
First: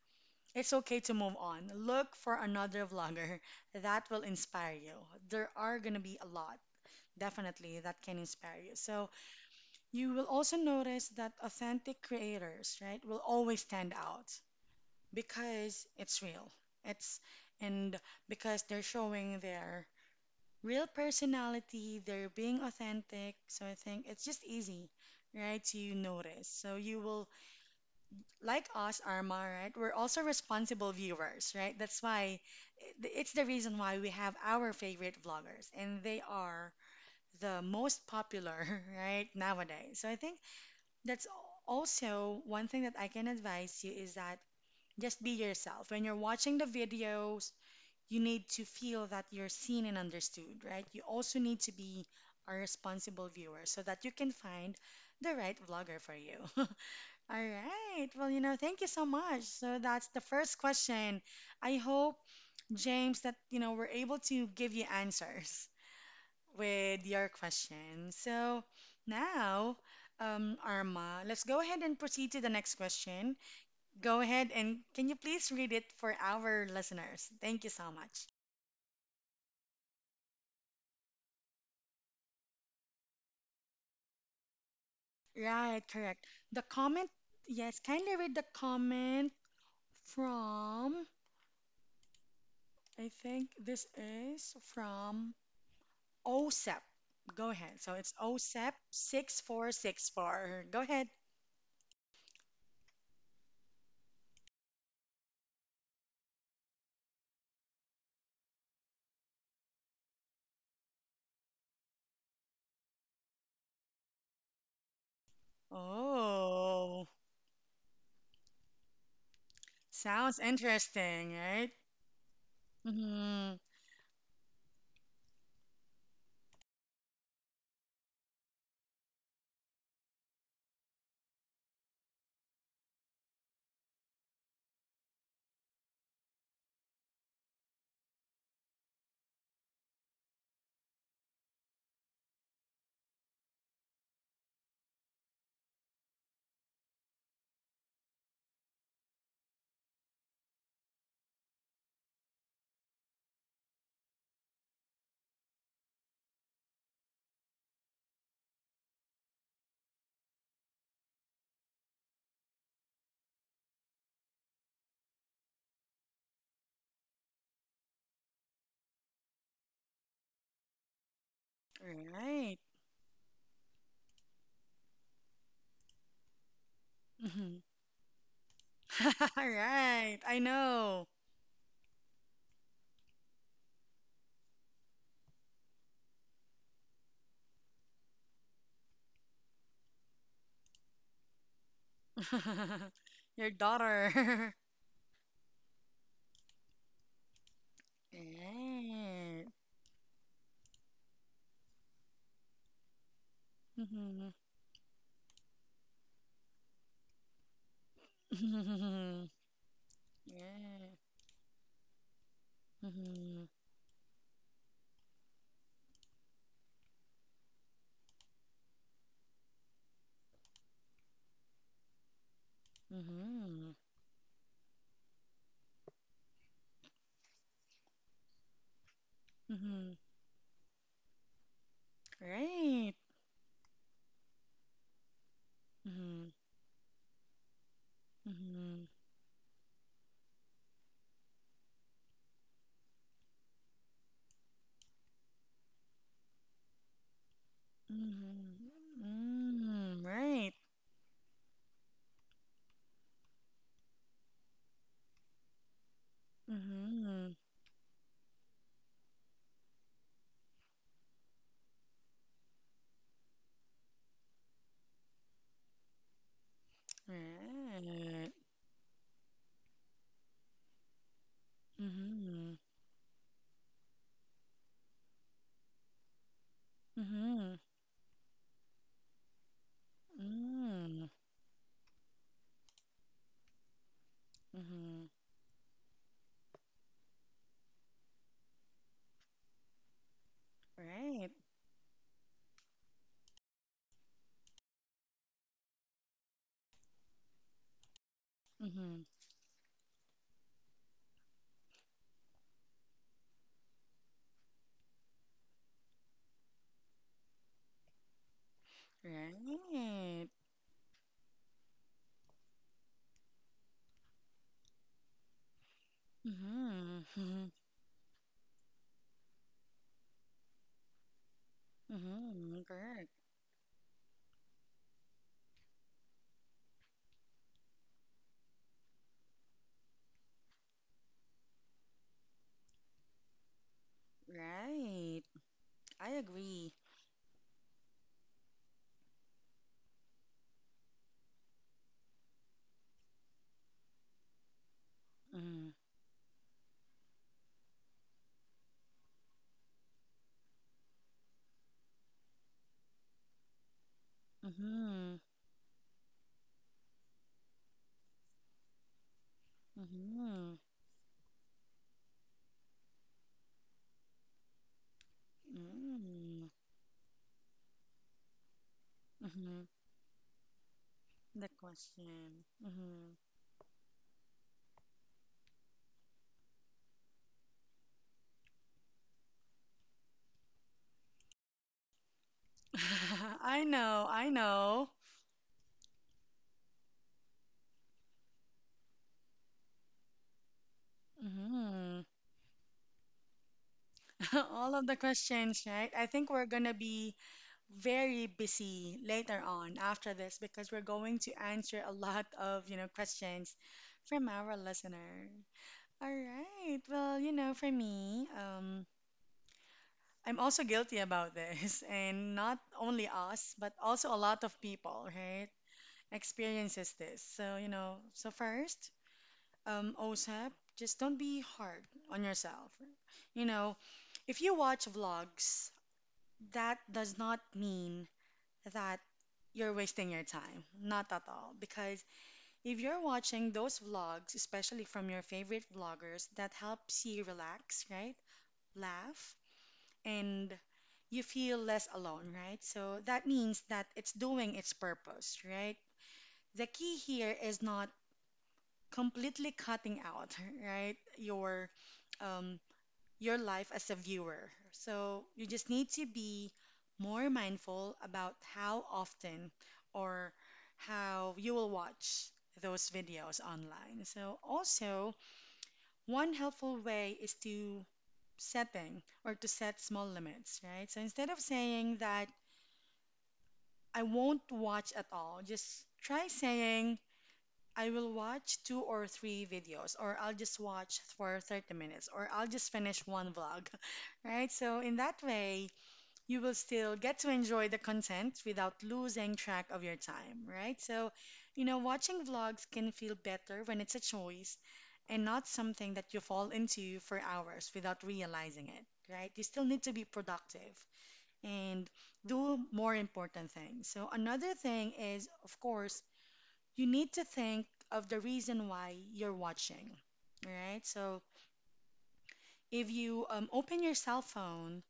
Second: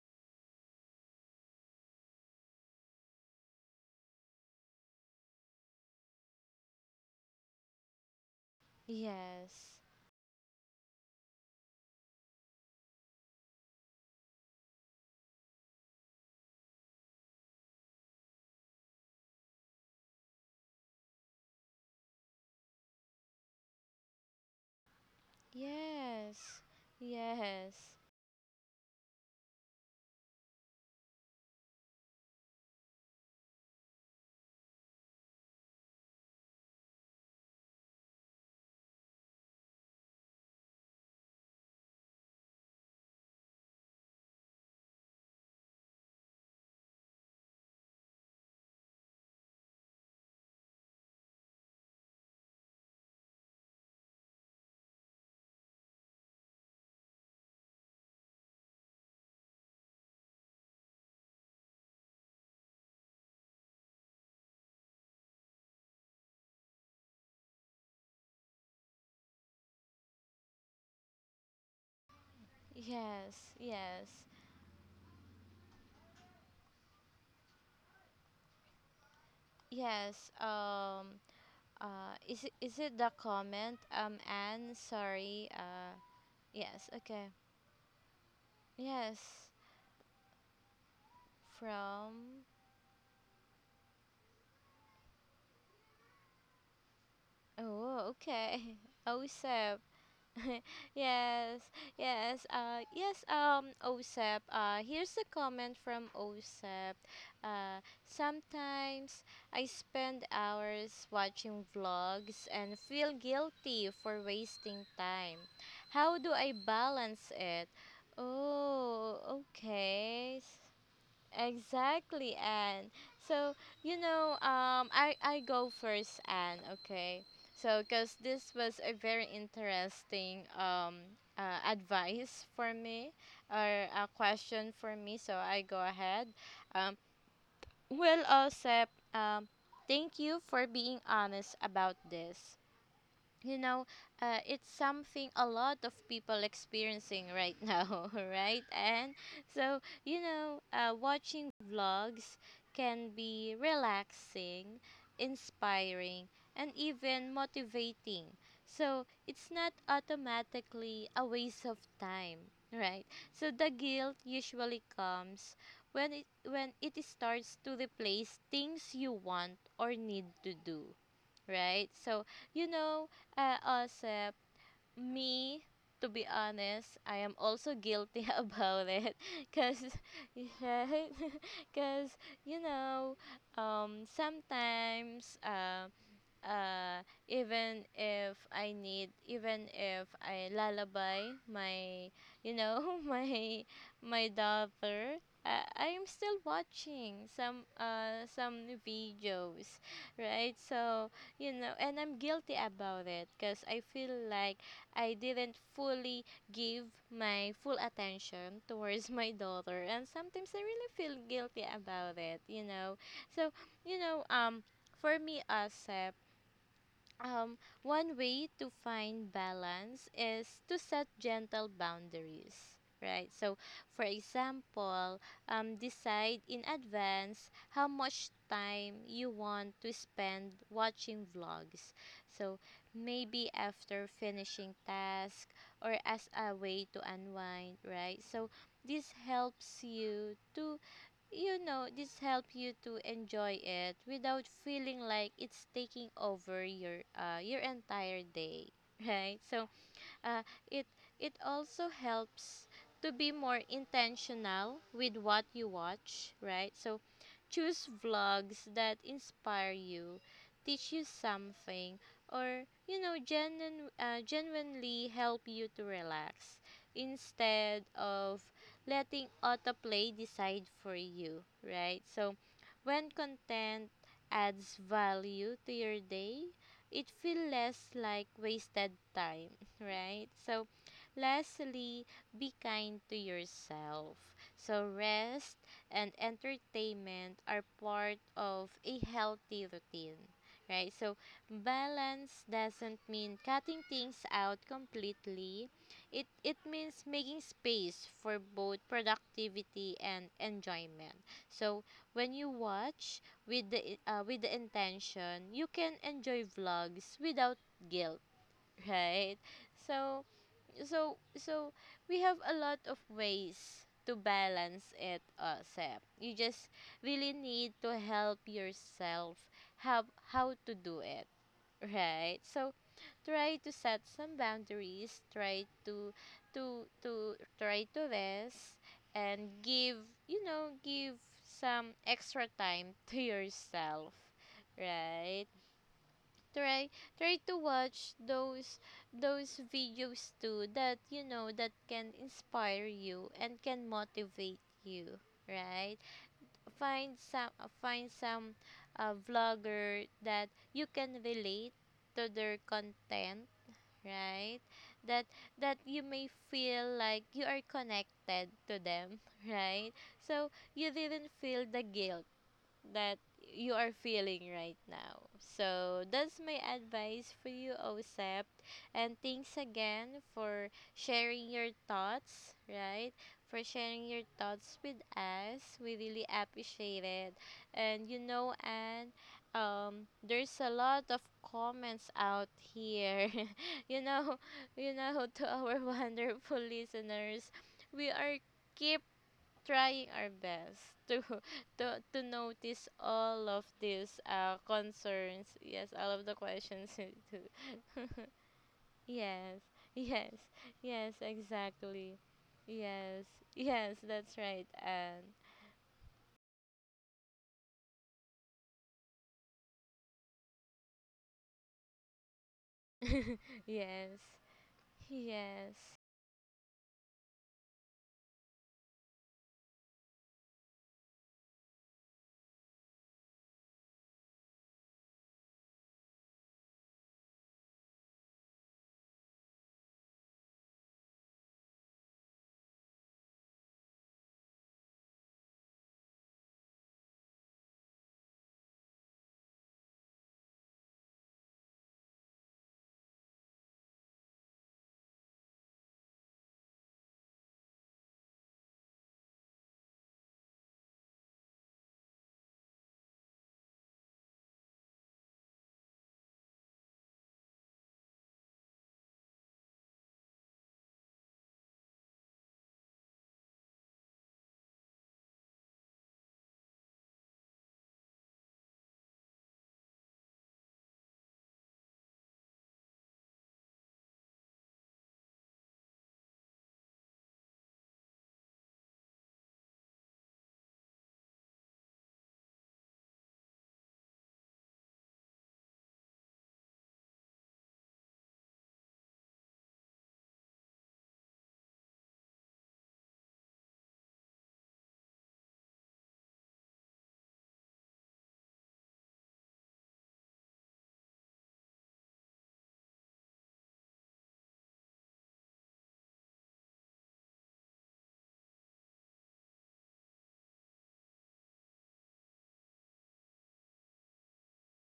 S1: it's okay to move on. Look for another vlogger that will inspire you. There are going to be a lot, definitely, that can inspire you. So
S2: Yes.
S1: you will also notice that authentic creators, right, will always stand out because it's real. It's and because they're showing their real personality, they're being authentic. So I think it's just easy, right, to notice.
S2: Yes.
S1: So you will
S2: Yes.
S1: like us, Arma, right? We're also responsible viewers, right? That's why it's the reason why we have our favorite vloggers, and they are the most popular, <laughs> right, nowadays. So I think that's also one thing that I can advise you is that just be yourself. When you're watching the videos, you need to feel that you're seen and understood, right? You also need to be a responsible viewer so that you can find the right vlogger for you. <laughs> All right. Well, you know, thank you so much. So that's the first question. I hope, James, that, you know, we're able to give you answers with your question. So now, Arma, let's go ahead and proceed to the next question.
S2: Yes.
S1: Go
S2: Yes.
S1: ahead and can you please read it for our listeners? Thank you so much.
S2: Yes. Is it the comment Anne, sorry?
S1: Right, correct. The
S2: Yes,
S1: comment,
S2: okay.
S1: yes, kindly read the
S2: Yes,
S1: comment from,
S2: from,
S1: I think this is from OSEP. Go ahead. So
S2: oh
S1: it's
S2: okay,
S1: OSEP
S2: <laughs> OSEP, <laughs>
S1: 6464. Go ahead.
S2: yes, yes, yes, OSEP. Here's a comment from OSEP. Uh, sometimes I spend hours watching vlogs and feel guilty for wasting time. How do I
S1: Oh,
S2: balance it? Oh,
S1: sounds
S2: okay.
S1: interesting, right?
S2: Exactly, Anne. So,
S1: Mm-hmm.
S2: you know, um, I go first, Anne, okay? So, because this was a very interesting advice for me, or a question for me, so I go ahead. Um, well, Osep, um, thank you for being honest about this, you know, it's something a lot of people experiencing right <laughs> now, right? And so, you know, watching vlogs can be relaxing, inspiring, and even motivating. So, it's not automatically a waste of time, right? So, the guilt usually comes when it starts to replace things you want or need to do, right? So,
S1: Right.
S2: you know, also, me, to be honest, I am
S1: Mm-hmm.
S2: also guilty <laughs> about it
S1: <laughs>
S2: because,
S1: Right.
S2: <laughs>
S1: I know.
S2: right? Because, you know, sometimes, even if I need, even if I lullaby my, you
S1: <laughs>
S2: know, <laughs>
S1: Your
S2: my
S1: daughter. <laughs>
S2: daughter, I'm still watching some
S1: Right.
S2: videos, right? So you know, and I'm guilty about it because I feel
S1: Mm-hmm.
S2: like I didn't fully give my full attention towards my
S1: <laughs>
S2: daughter, and sometimes I really
S1: Yeah.
S2: feel guilty about it, you know.
S1: Mm-hmm.
S2: So you know, for me, Asep, one way to find balance is to set gentle boundaries, right? So,
S1: Mm-hmm.
S2: for example, decide in advance how much time you want to
S1: Mm-hmm.
S2: spend watching vlogs. So,
S1: Right.
S2: maybe after finishing task or as
S1: Mm-hmm.
S2: a way to unwind, right? So,
S1: Mm-hmm.
S2: this helps you to, this help you to enjoy it without feeling like it's taking over your entire day, <laughs>
S1: Mm-hmm.
S2: right? So
S1: Mm,
S2: uh,
S1: right.
S2: it it also helps to be more intentional with what you watch, right? So
S1: Mhm.
S2: choose vlogs that inspire you, teach you something, or you know, genuinely help you to relax instead
S1: Right.
S2: of letting autoplay decide for you, right? So
S1: Mhm.
S2: when content adds value to your day, it feels
S1: Mhm.
S2: less like wasted time, right? So,
S1: Mm.
S2: lastly, be kind to yourself. So,
S1: Mhm.
S2: rest and entertainment are part of a healthy routine, right? So,
S1: Right.
S2: balance doesn't mean cutting things out completely. It means making space for both
S1: Mhm.
S2: productivity and enjoyment. So, when you watch with with the intention, you can enjoy vlogs without guilt, right? so
S1: Right.
S2: so so we have a lot of ways to balance it, Sep. You just
S1: Mhm.
S2: really
S1: Mhm.
S2: need to help yourself how to do it, right?
S1: Mhm.
S2: So
S1: Correct.
S2: try to set some boundaries, try to try to rest and give, you know give some extra time to yourself,
S1: Right.
S2: right?
S1: I agree.
S2: try Try to watch those videos too that, you know, that can inspire you and can motivate you,
S1: Mhm.
S2: right? Find some vlogger that you can relate to their content, right?
S1: Mhm.
S2: That that you may feel like you are connected to them, <laughs> right? So
S1: Mhm.
S2: you didn't feel the guilt that you are feeling right now. So that's
S1: Mm.
S2: my advice for you, OSEP. And thanks
S1: Mhm.
S2: again for
S1: The
S2: sharing your
S1: question.
S2: thoughts, right?
S1: Mhm.
S2: For sharing your thoughts with us. We really appreciate it. And you know, and there's a lot of comments out here.
S1: <laughs> I
S2: <laughs> you
S1: know. I
S2: know,
S1: know.
S2: to our <laughs> wonderful listeners, we are keep trying our best to <laughs>
S1: Mhm.
S2: to notice all of these
S1: <laughs> All of the
S2: concerns.
S1: questions, right?
S2: Yes,
S1: I
S2: all of
S1: think
S2: the
S1: we're gonna
S2: questions. <laughs>
S1: be
S2: <laughs>
S1: very busy later
S2: Yes,
S1: on after
S2: yes,
S1: this because we're
S2: yes,
S1: going to answer a
S2: exactly.
S1: lot of, you know,
S2: Yes,
S1: questions
S2: yes,
S1: from
S2: that's
S1: our
S2: right, and
S1: listener. All right. Well, you know, for me, I'm also guilty about this, <laughs> and not only us,
S2: <laughs>
S1: but also a
S2: yes,
S1: lot of people, right?
S2: yes,
S1: Experiences this. So, you know, so first, OSAP, just don't be hard on yourself. You know, if you watch vlogs, that does not mean that you're wasting your time. Not at all. Because if you're watching those vlogs, especially from your favorite vloggers, that helps you relax, right? Laugh, and you feel less alone, right? So that means that it's doing its purpose, right? The key here is not completely cutting out, <laughs> right? Um, your life as a viewer. So you just need to be more mindful about how often or how you will watch those videos online. So also, one helpful way is to setting or to set small limits, right? So instead of saying that I won't watch at all, just try saying I will watch two or three videos, or I'll just watch for 30 minutes, or I'll just finish one vlog, <laughs> right? So, in that way, you will still get to enjoy the content without losing track of your time, right? So, watching vlogs can feel better when it's a choice and not something that you fall into for hours without realizing it, right? You still need to be productive and do more important things. So, another thing is, of course, you need to think of the reason why you're watching, all right? So, if you open your cell phone,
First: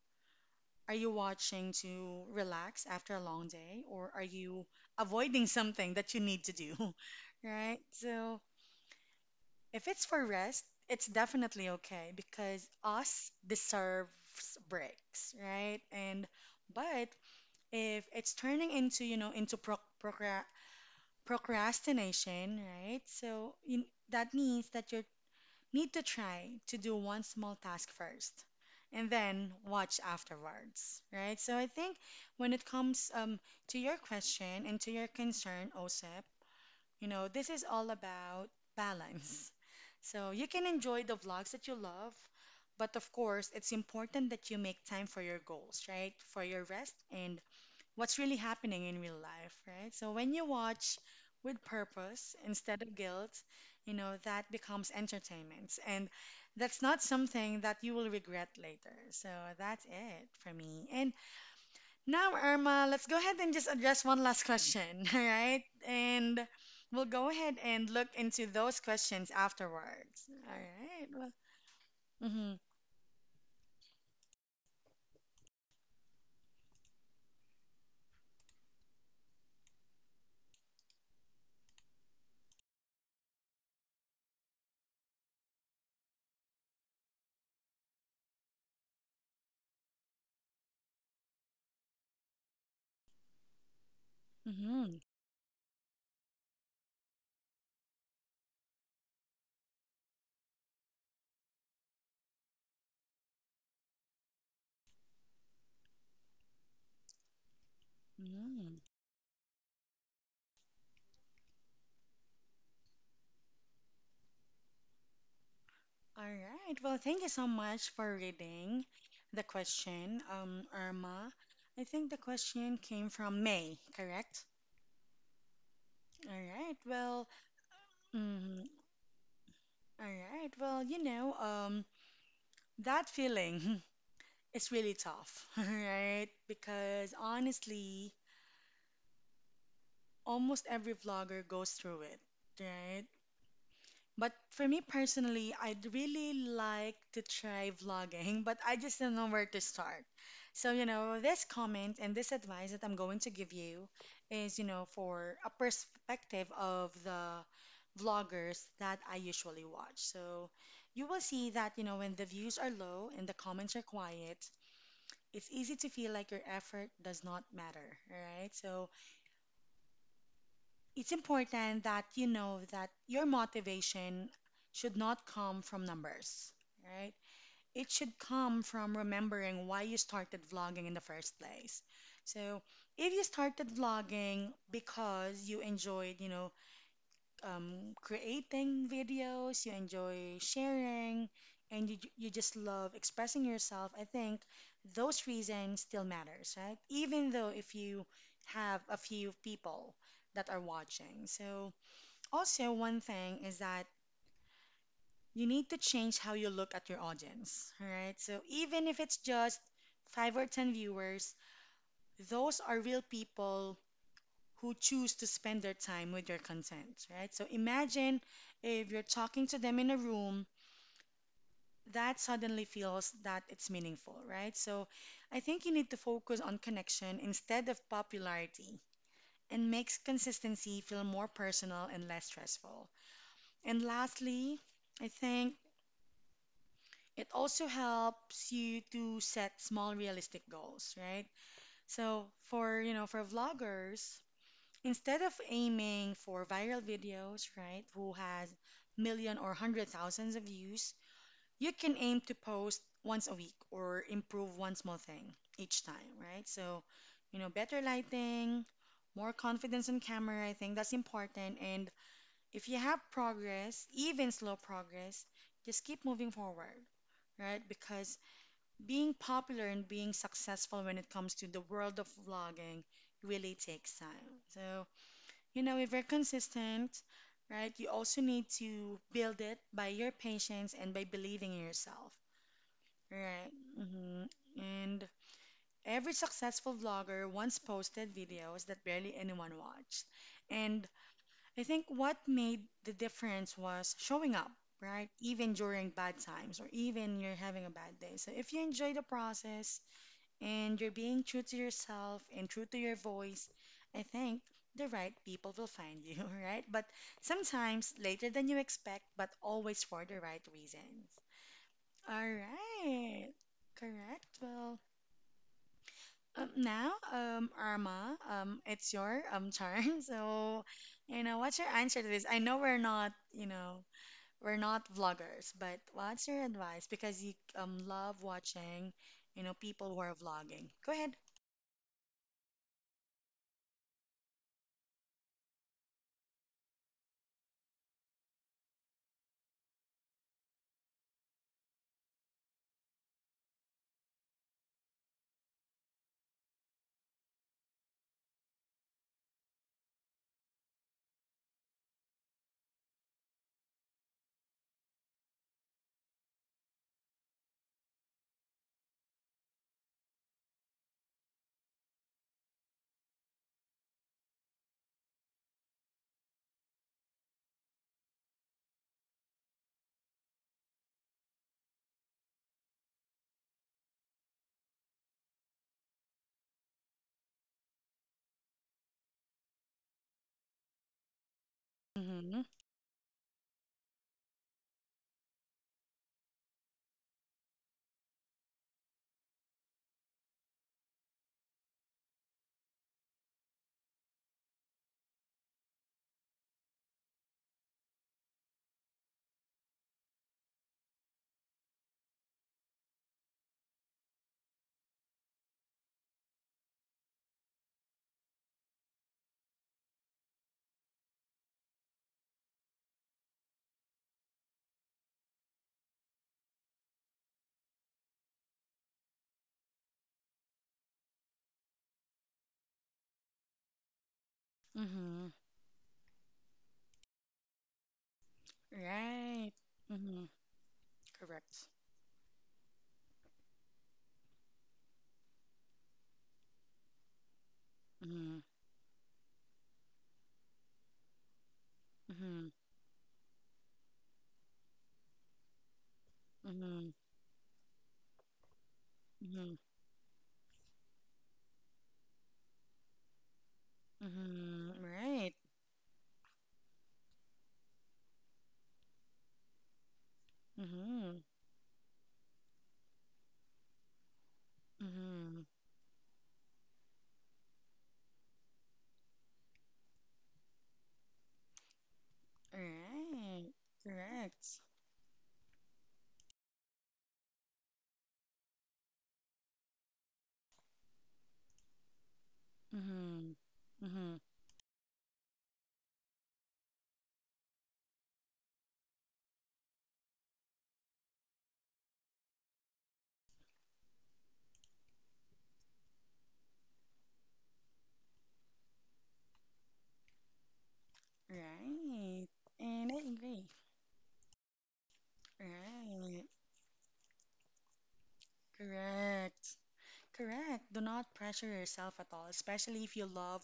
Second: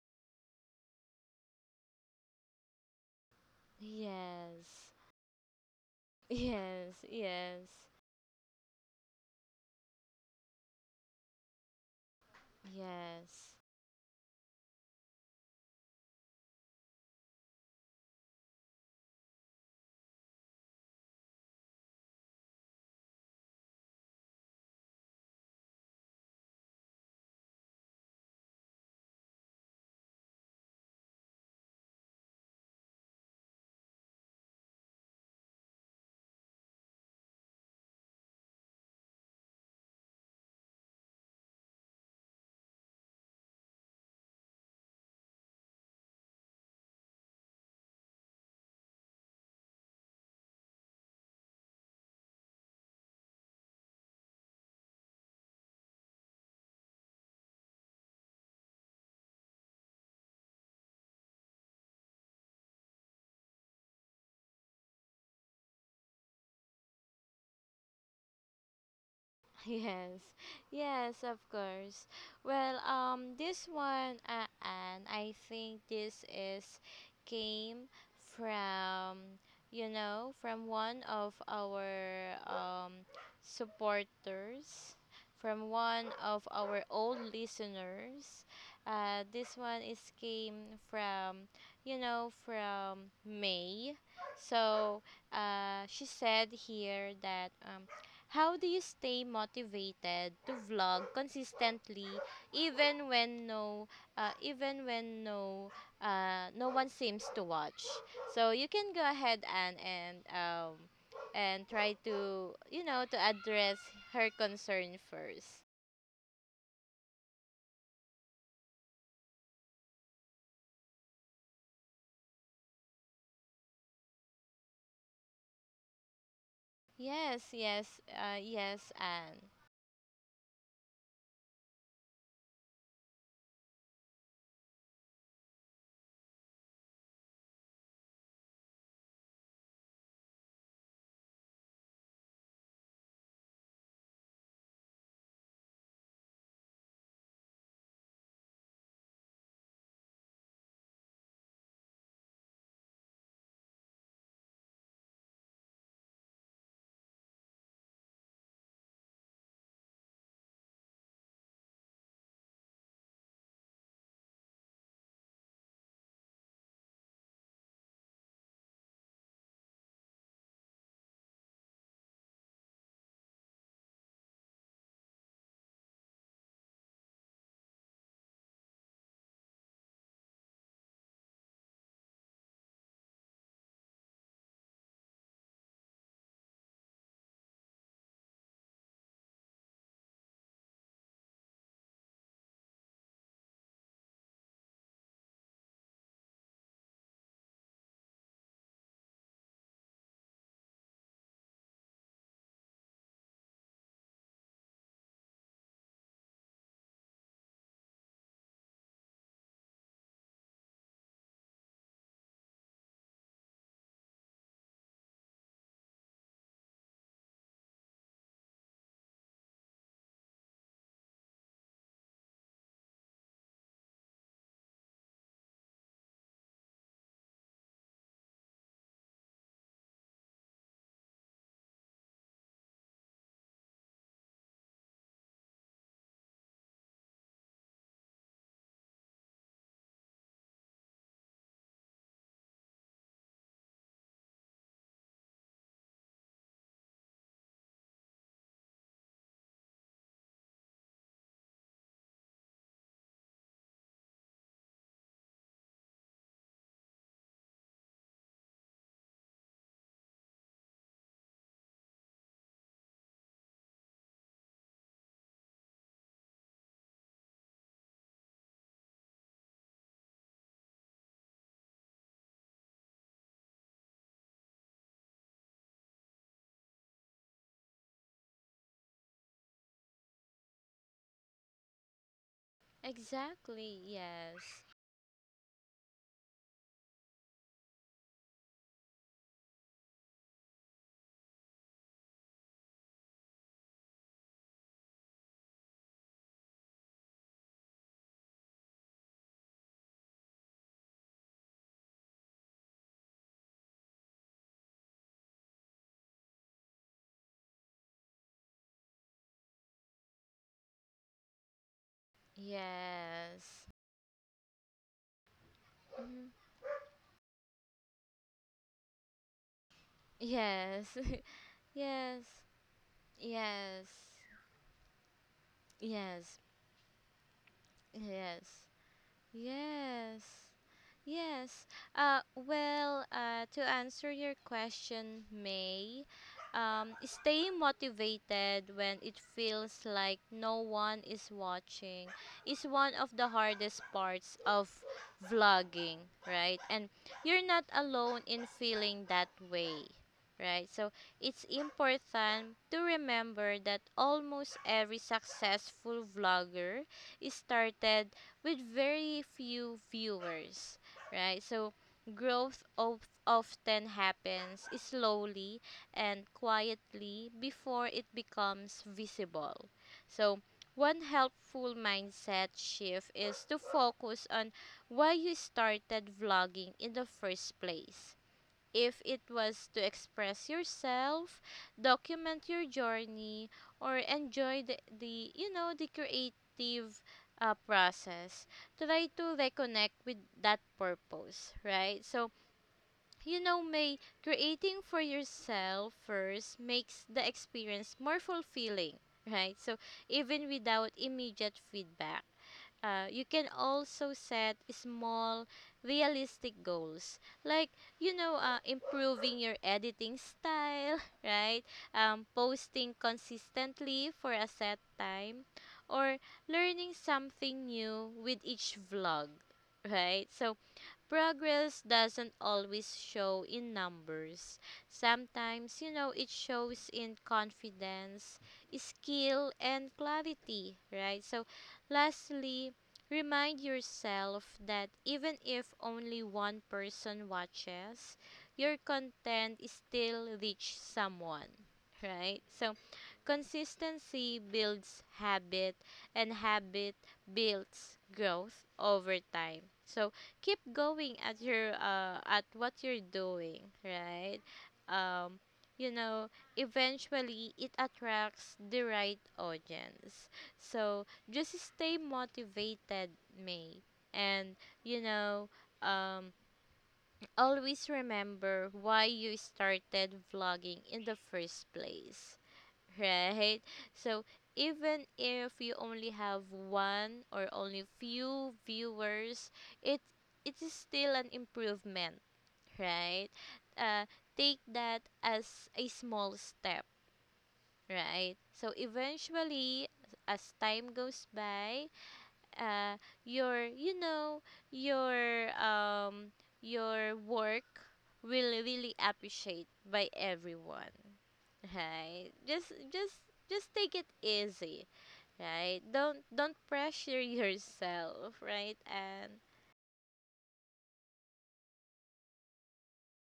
S1: are you watching to relax after a long day, or are you
S2: yes,
S1: avoiding something that you
S2: <laughs>
S1: need to do? <laughs>
S2: yes, yes,
S1: Right? So, if it's for rest, it's definitely okay because us
S2: yes.
S1: deserves breaks, right? And but if it's turning into, into procra procrastination, right? So, that means that you're need to try to do one small task first and then watch afterwards, right? So I think when it comes to your question and to your concern, OSEP, this is all about balance. So you can enjoy the vlogs that you love, but of course, it's important that you make time for your goals, right? For your rest and what's really happening in real life, right? So when you watch with purpose instead of guilt, that becomes entertainment. And that's not something that you will regret later. So that's it for me. And now, Irma, let's go ahead and just address one last question, <laughs> all right? And we'll go ahead and look into those questions
S2: <laughs> Yes,
S1: afterwards. All right.
S2: yes,
S1: Well,
S2: of course.
S1: mm-hmm,
S2: Well, this one, and I think this is came from, you know, from one of our supporters, from one of our old listeners. This one is came from, you know, from May.
S1: mm-hmm,
S2: So she said here that how do you stay motivated to vlog consistently even when uh, even when no no one seems to watch? So you
S1: mm-hmm.
S2: can go ahead and try to, you know, to address her concern first.
S1: All right. Well, thank you so much for reading the question, Irma. I think the question came from May, correct? All right. Well,
S2: Yes, yes,
S1: mm,
S2: yes, Anne.
S1: all right. Well, that feeling <laughs> is really tough, <laughs> right? Because honestly, almost every vlogger goes through it, right? But for me personally, I'd really like to try vlogging, but I just don't know where to start. So, this comment and this advice that I'm going to give you is, for a perspective of the vloggers that I usually watch. So, you will see that, when the views are low and the comments are quiet, it's easy to feel like your effort does not matter, right? So, it's important that you know that your motivation should not come from numbers, right? It should come from remembering why you started vlogging in the first place. So, if you started vlogging because you enjoyed, creating videos, you enjoy sharing, and you just love expressing yourself, I think those reasons still matters, right? Even though if you have a few people that are watching. So, also, one thing is that you need to change how you look at your audience, all right? So even if it's just five or 10 viewers, those are real people who choose to spend their time with your content, right? So imagine if you're talking to them in a room, that suddenly feels that it's meaningful, right? So I think you need to focus on connection instead of popularity and makes consistency feel more personal and less stressful. And lastly, I think it also helps you to set small realistic goals, right? So for, for vloggers, instead of aiming for viral videos, right, who has million or hundred thousands of views, you can aim to post once a week or improve one small thing each time, right? So, better lighting, more confidence on camera, I think that's important. And if you have progress, even slow progress, just keep moving forward, right? Because being popular and being successful when it comes to the world of vlogging really takes time. So, if you're consistent, right, you also need to build it by your patience and by believing in yourself, right?
S2: Exactly,
S1: Hmm.
S2: yes.
S1: And every successful vlogger once posted videos that barely anyone watched. And I think what made the difference was showing up, right? Even during bad times or even you're having a bad day. So if you enjoy the process, and you're being true to yourself and true to your voice, I think the right people will find you, <laughs> right? But sometimes later than you expect, but always for the right reasons. All right.
S2: Yes.
S1: Correct. Well,
S2: Mhm.
S1: now, Arma, it's your turn. <laughs> So,
S2: Yes.
S1: what's your
S2: <laughs>
S1: answer to this?
S2: yes.
S1: I know we're not,
S2: Yes.
S1: we're not vloggers, but what's your
S2: Yes.
S1: advice? Because you love
S2: Yes.
S1: watching, people who are
S2: Yes.
S1: vlogging. Go
S2: Yes. Well, to answer your question, May, stay motivated when it feels like no one is watching is one of the hardest parts of vlogging, right? And you're not alone in feeling that way, right? So it's important to remember that almost every successful vlogger started with very few viewers, right? So growth often happens slowly and quietly before it becomes visible. So one helpful mindset shift is to focus on why you started vlogging in the first place. If it was to express yourself,
S1: ahead.
S2: document your journey, or enjoy the creative process. Try to reconnect with that purpose, right? So, you know, May, creating for yourself first makes the experience more fulfilling, right? So, even without immediate feedback. You can also set small, realistic goals, like, you know, improving your editing style, <laughs> right? Posting consistently for a set time, or learning something new with each vlog, right? So progress doesn't always show in numbers.
S1: Mm-hmm.
S2: Sometimes, you know, it shows in confidence,
S1: Right.
S2: skill, and
S1: Mm-hmm.
S2: clarity, right? So,
S1: Correct.
S2: lastly, remind yourself that even if only one person watches,
S1: Mm-hmm.
S2: your content still reaches someone,
S1: Mm-hmm.
S2: right? So, consistency builds habit and
S1: Mm-hmm.
S2: habit builds growth over
S1: Mm-hmm.
S2: time. So, keep going at your at what you're doing, right?
S1: Mm-hmm. Right.
S2: um you know Eventually it attracts the right audience, so
S1: Mm-hmm.
S2: just stay motivated, May. And you
S1: Mm-hmm.
S2: know um always remember why you started vlogging in the first place.
S1: Right.
S2: Right? So
S1: Correct.
S2: even if you only have one or only few viewers, it it is still an improvement,
S1: Mm-hmm.
S2: right? Uh,
S1: Mm-hmm.
S2: Take that as a small step, right? So eventually, as time goes by, uh, your your um your work will really appreciate by everyone,
S1: Right.
S2: right? just
S1: And I
S2: just
S1: agree.
S2: just take it easy, right? don't
S1: Right.
S2: don't pressure <laughs> yourself, right? And
S1: Correct. Correct. Do not pressure yourself at all, especially if you love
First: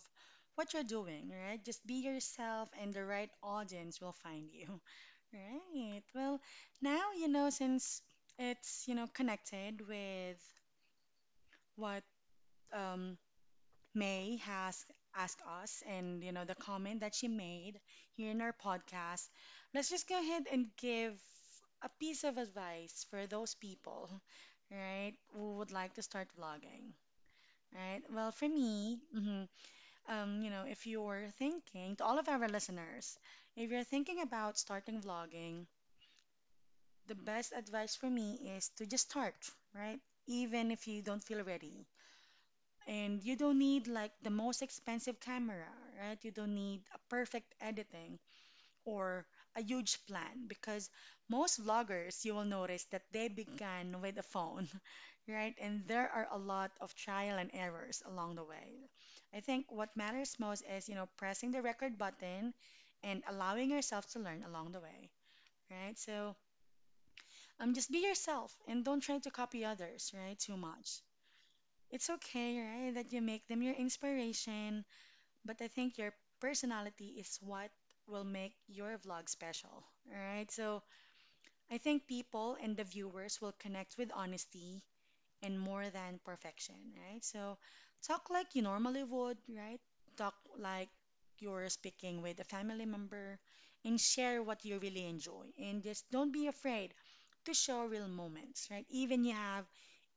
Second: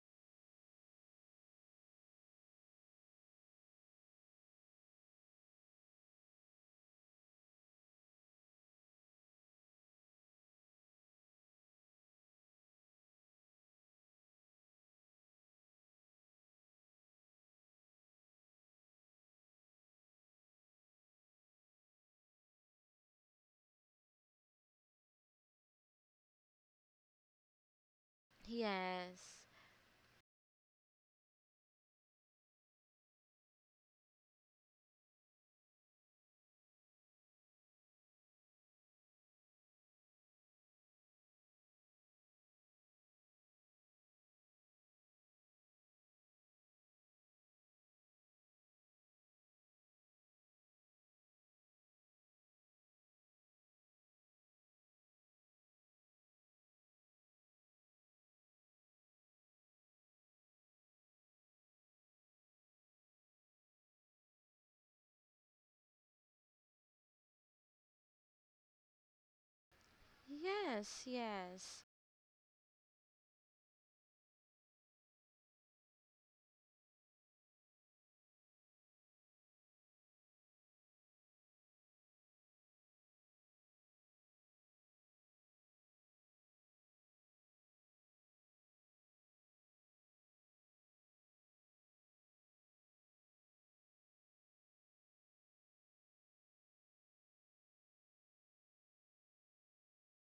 S1: what you're doing, right? Just be yourself and the right audience will find you. <laughs> Right. Well, now, since it's, connected with what um, May has asked us and, the comment that she made here in our podcast, let's just go ahead and give a piece of advice for those people, <laughs> right, who would like to start vlogging. Right. Well, for me,
S2: yes,
S1: mhm, if you're thinking, to all of our listeners, if you're thinking about starting vlogging, the best advice for me is to just start, right? Even if you don't feel ready. And you don't need like the most expensive camera, right? You don't need a perfect editing or a huge plan because most vloggers, you will notice that they began with a phone, right? And there are a lot of trial and errors along the way. I think what matters most is, pressing the record button and allowing yourself to learn along the way, right? So just be yourself and don't try to copy others, right? Too much.
S2: yes, yes,
S1: It's okay, right, that you make them your inspiration, but I think your personality is what will make your vlog special, all right? So I think people and the viewers will connect with honesty and more than perfection, right? So talk like you normally would, right? Talk like you're speaking with a family member and share what you really enjoy. And just don't be afraid to show real moments, right? Even you have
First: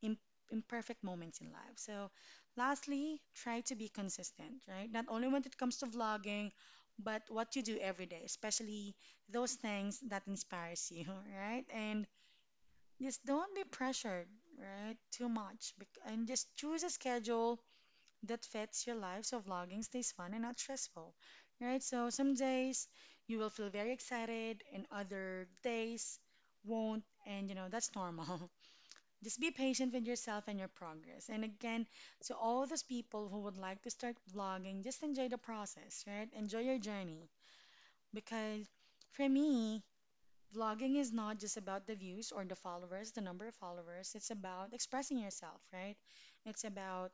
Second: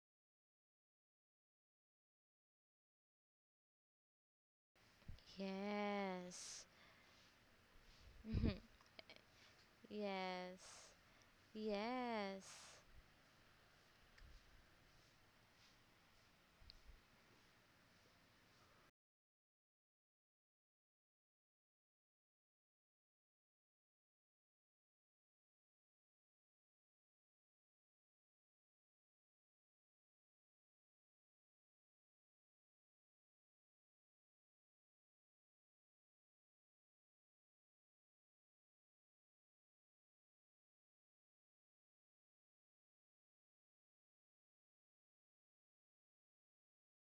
S1: im- imperfect moments in life. So, lastly, try to be consistent, right? Not only when it comes to vlogging,
S2: yes.
S1: but what you do every day,
S2: Mhm.
S1: especially those things that
S2: Yes,
S1: inspires you, <laughs> right? And
S2: yes,
S1: just don't be pressured, right? Too much. And just choose a schedule that fits your life so vlogging stays fun and not stressful, right? So some days you will feel very excited and other days won't. And that's normal. <laughs> Just be patient with yourself and your progress. And again, to all those people who would like to start vlogging, just enjoy the process, right? Enjoy your journey. Because for me, vlogging is not just about the views or the followers, the number of followers. It's about expressing yourself, right? It's about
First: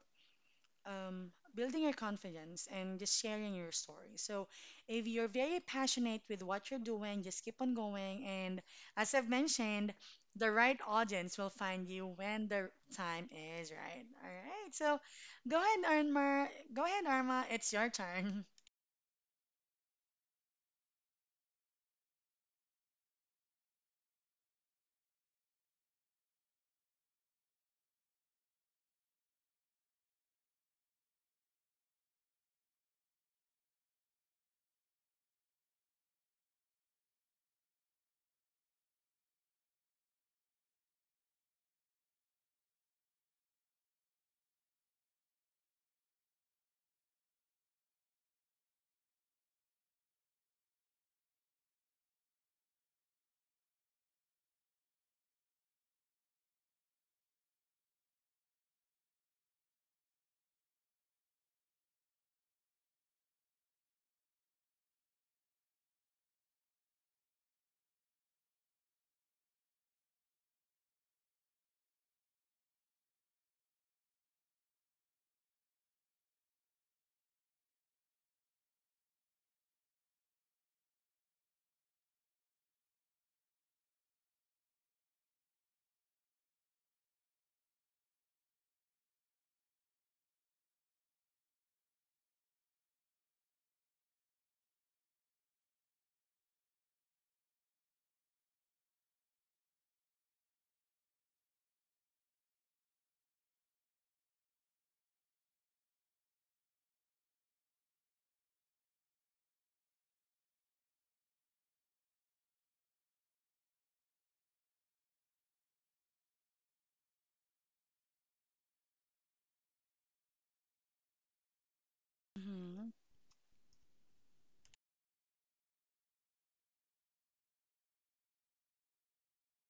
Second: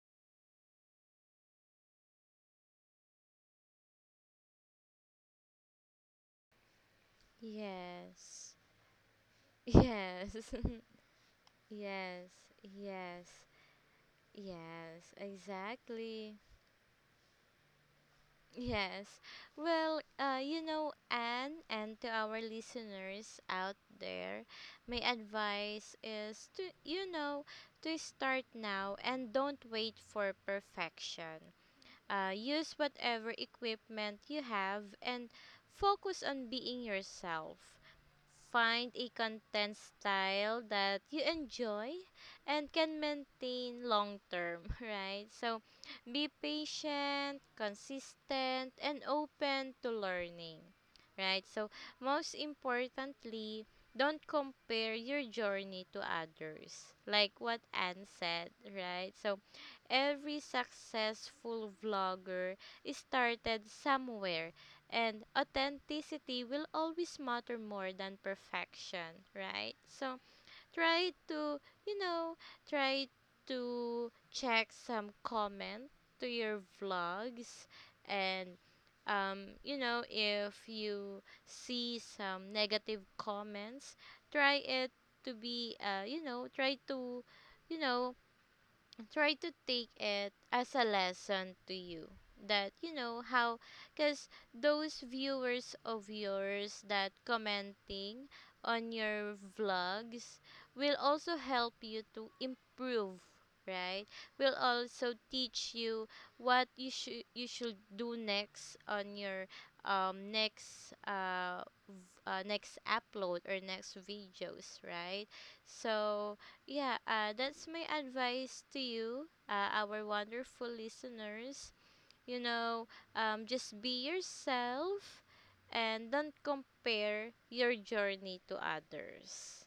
S1: building your confidence and just sharing your story. So, if you're very passionate with what you're doing, just keep on going.
S2: yes,
S1: And as I've mentioned,
S2: yes.
S1: the right
S2: <laughs>
S1: audience will find you
S2: Yes,
S1: when the time
S2: yes,
S1: is right. All right. So,
S2: yes,
S1: go ahead,
S2: exactly.
S1: Arma. It's your turn.
S2: Yes. Well, you know, Anne, and to our listeners out there, my advice is to, you know, to start now and don't wait for perfection. Use whatever equipment you have and focus on being yourself. Find a content style that you enjoy and can maintain long term, <laughs> right? So be patient, consistent, and open to learning, right? So, most importantly, don't compare your journey to others, like what Anne said, right? So, every successful vlogger started somewhere, and authenticity will always matter more than perfection, right? So try to, you know, try to check some comment to your vlogs and you know, if you see some negative comments, try it to be, you know, try to, you know, try to take it as a lesson to you, that you know how, because those viewers of yours that commenting on your vlogs will also help you to improve, right? Will also teach you what you should do next on your next next upload or next videos, right? So yeah, that's my advice to you, our wonderful listeners. You know,
S1: <laughs>
S2: just be yourself and don't compare your journey to others.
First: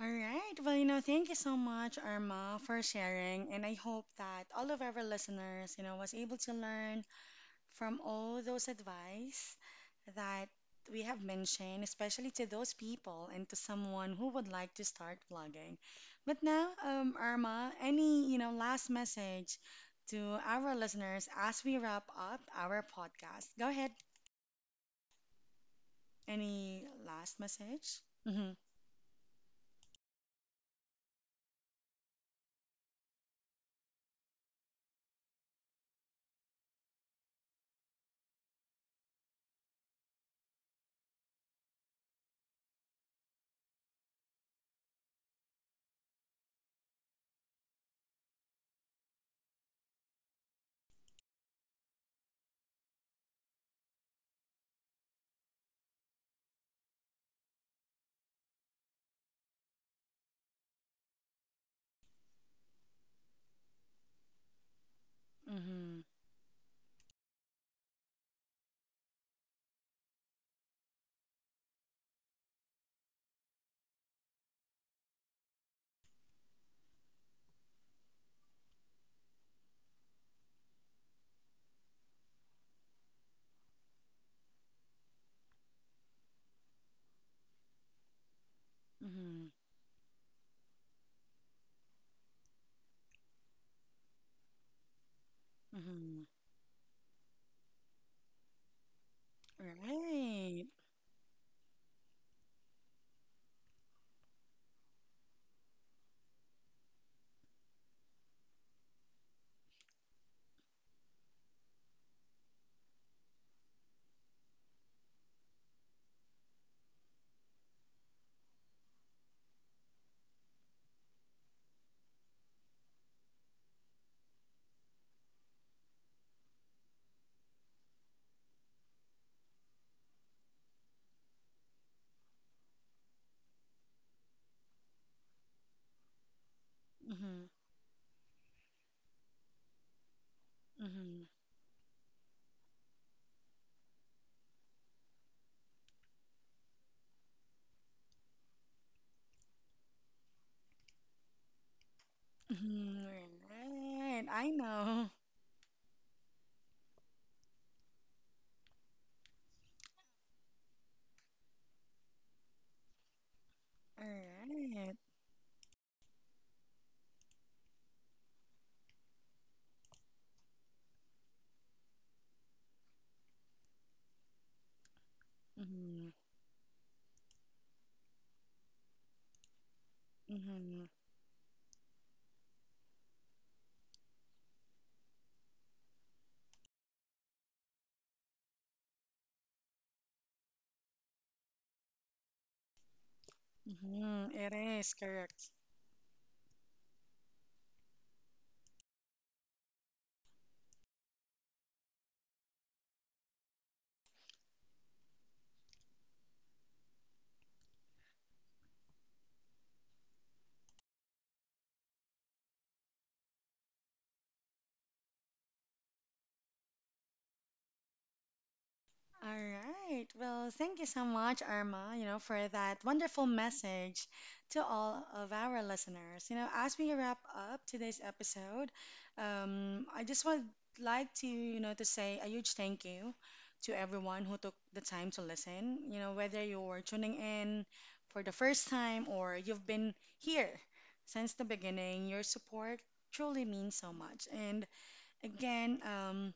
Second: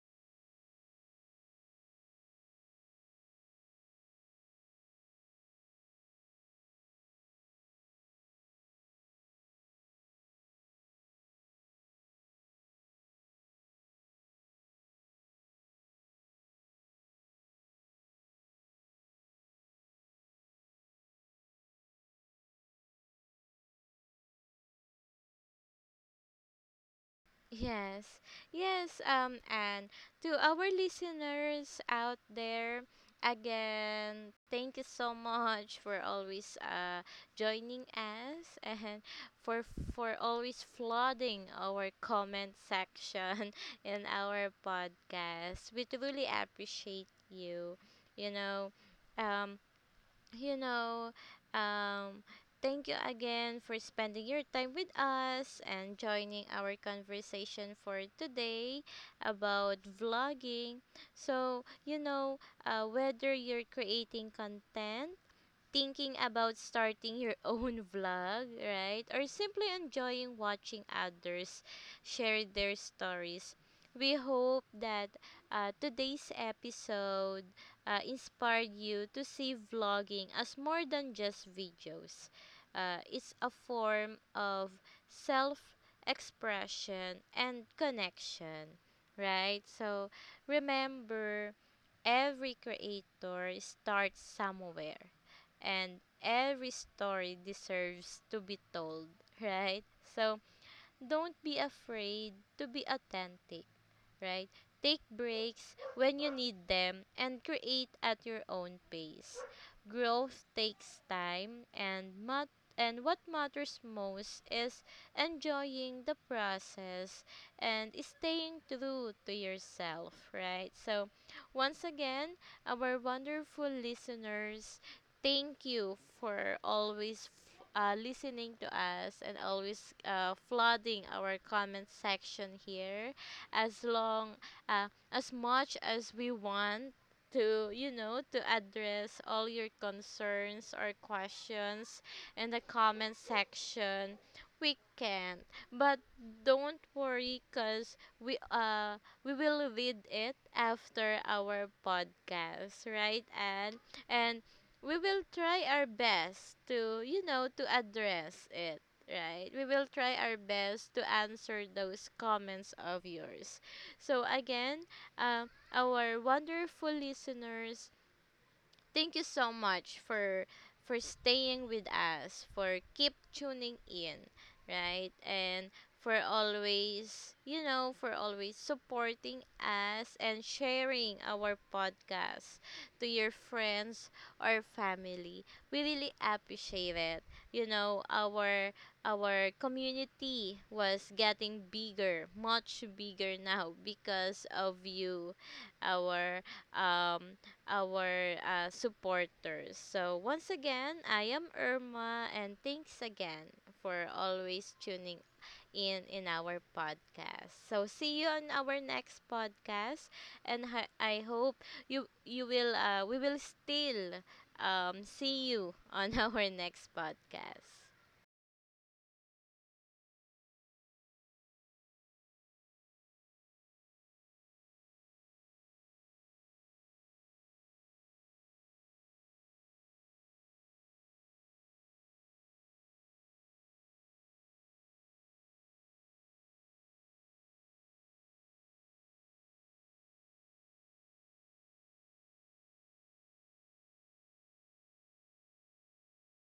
S1: All right. Well, thank you so much, Irma, for sharing. And I hope that all of our listeners, was able to learn from all those advice that we have mentioned, especially to those people and to someone who would like to start vlogging. But now, Irma, any, last message to our listeners as we wrap up our podcast? Go ahead. Any last message?
S2: Yes,
S1: Mm-hmm.
S2: yes, and to our listeners out there, again, thank you so much for always joining us <laughs> and for for always flooding our comment section <laughs> in our podcast. We truly appreciate you. You know, um, you know, um, thank you again for spending your time with us and joining our conversation for today about vlogging. So, you know, whether you're creating content,
S1: Mm-hmm.
S2: thinking about starting your <laughs> own vlog, right? Or simply enjoying watching others share their stories. We hope that today's episode inspired you to see vlogging as more than just videos. It's a form of self expression and connection,
S1: Mm-hmm.
S2: right? So remember, every creator starts somewhere, and
S1: Mm-hmm.
S2: every story deserves to be told, <laughs> right? So
S1: Right.
S2: don't be afraid to be authentic, right? Take breaks when you need them and create at your own pace. Growth takes time, and and what matters most is enjoying the process and staying true to yourself, right? So once again, our wonderful listeners, thank you for always listening to us, and always flooding our comment section here. As long, as much as we want
S1: Mm-hmm.
S2: to, you know, to address all your concerns or
S1: Mm-hmm.
S2: questions in the comment section, we can't. But don't worry, cause we we will read it after our podcast,
S1: Mm-hmm.
S2: right? And
S1: Alright,
S2: and
S1: I
S2: we
S1: know.
S2: will try our best to, you know, to address it, right? We will try our best to answer those comments of yours. So again,
S1: Alright.
S2: our wonderful listeners, thank you so much for staying with us, for keep tuning in, right? And
S1: Mm-hmm.
S2: for always, you know, for always supporting us and
S1: Mm-hmm.
S2: sharing our podcast to your friends or family. We really appreciate it. You know, our community was getting bigger, much bigger <laughs> now
S1: Mm-hmm.
S2: because
S1: It
S2: of
S1: is
S2: you,
S1: correct.
S2: our um our supporters. So, once again, I am Irma, and thanks again for always tuning in our podcast. So, see you on our next podcast, and I hope you will we will still see you on <laughs> our next podcast.
S1: All right. Well, thank you so much, Irma, for that wonderful message to all of our listeners. You know, as we wrap up today's episode, I just would like to, to say a huge thank you to everyone who took the time to listen. You know, whether you're tuning in for the first time or you've been here since the beginning, your support truly means so much. And again, um,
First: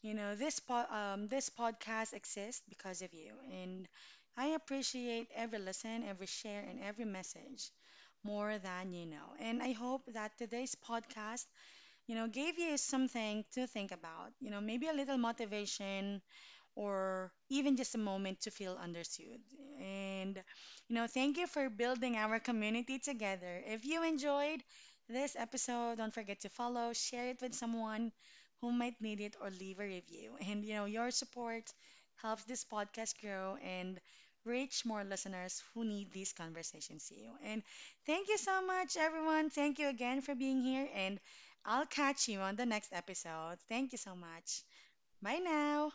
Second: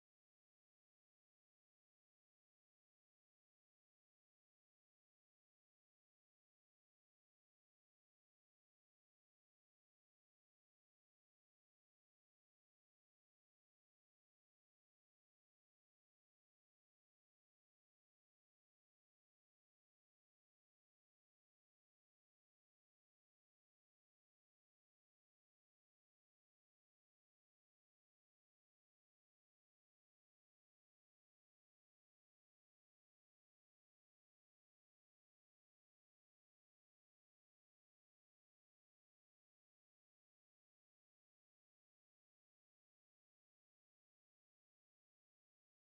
S1: you know, this this podcast exists because of you, and I appreciate every listen, every share, and every message more than you know. And I hope that today's podcast, gave you something to think about. You know, maybe a little motivation, or even just a moment to feel understood. And, thank you for building our community together. If you enjoyed this episode, don't forget to follow, share it with someone who might need it, or leave a review. And, your support helps this podcast grow and reach more listeners who need these conversations to you. And thank you so much, everyone. Thank you again for being here. And I'll catch you on the next episode. Thank you so much. Bye now.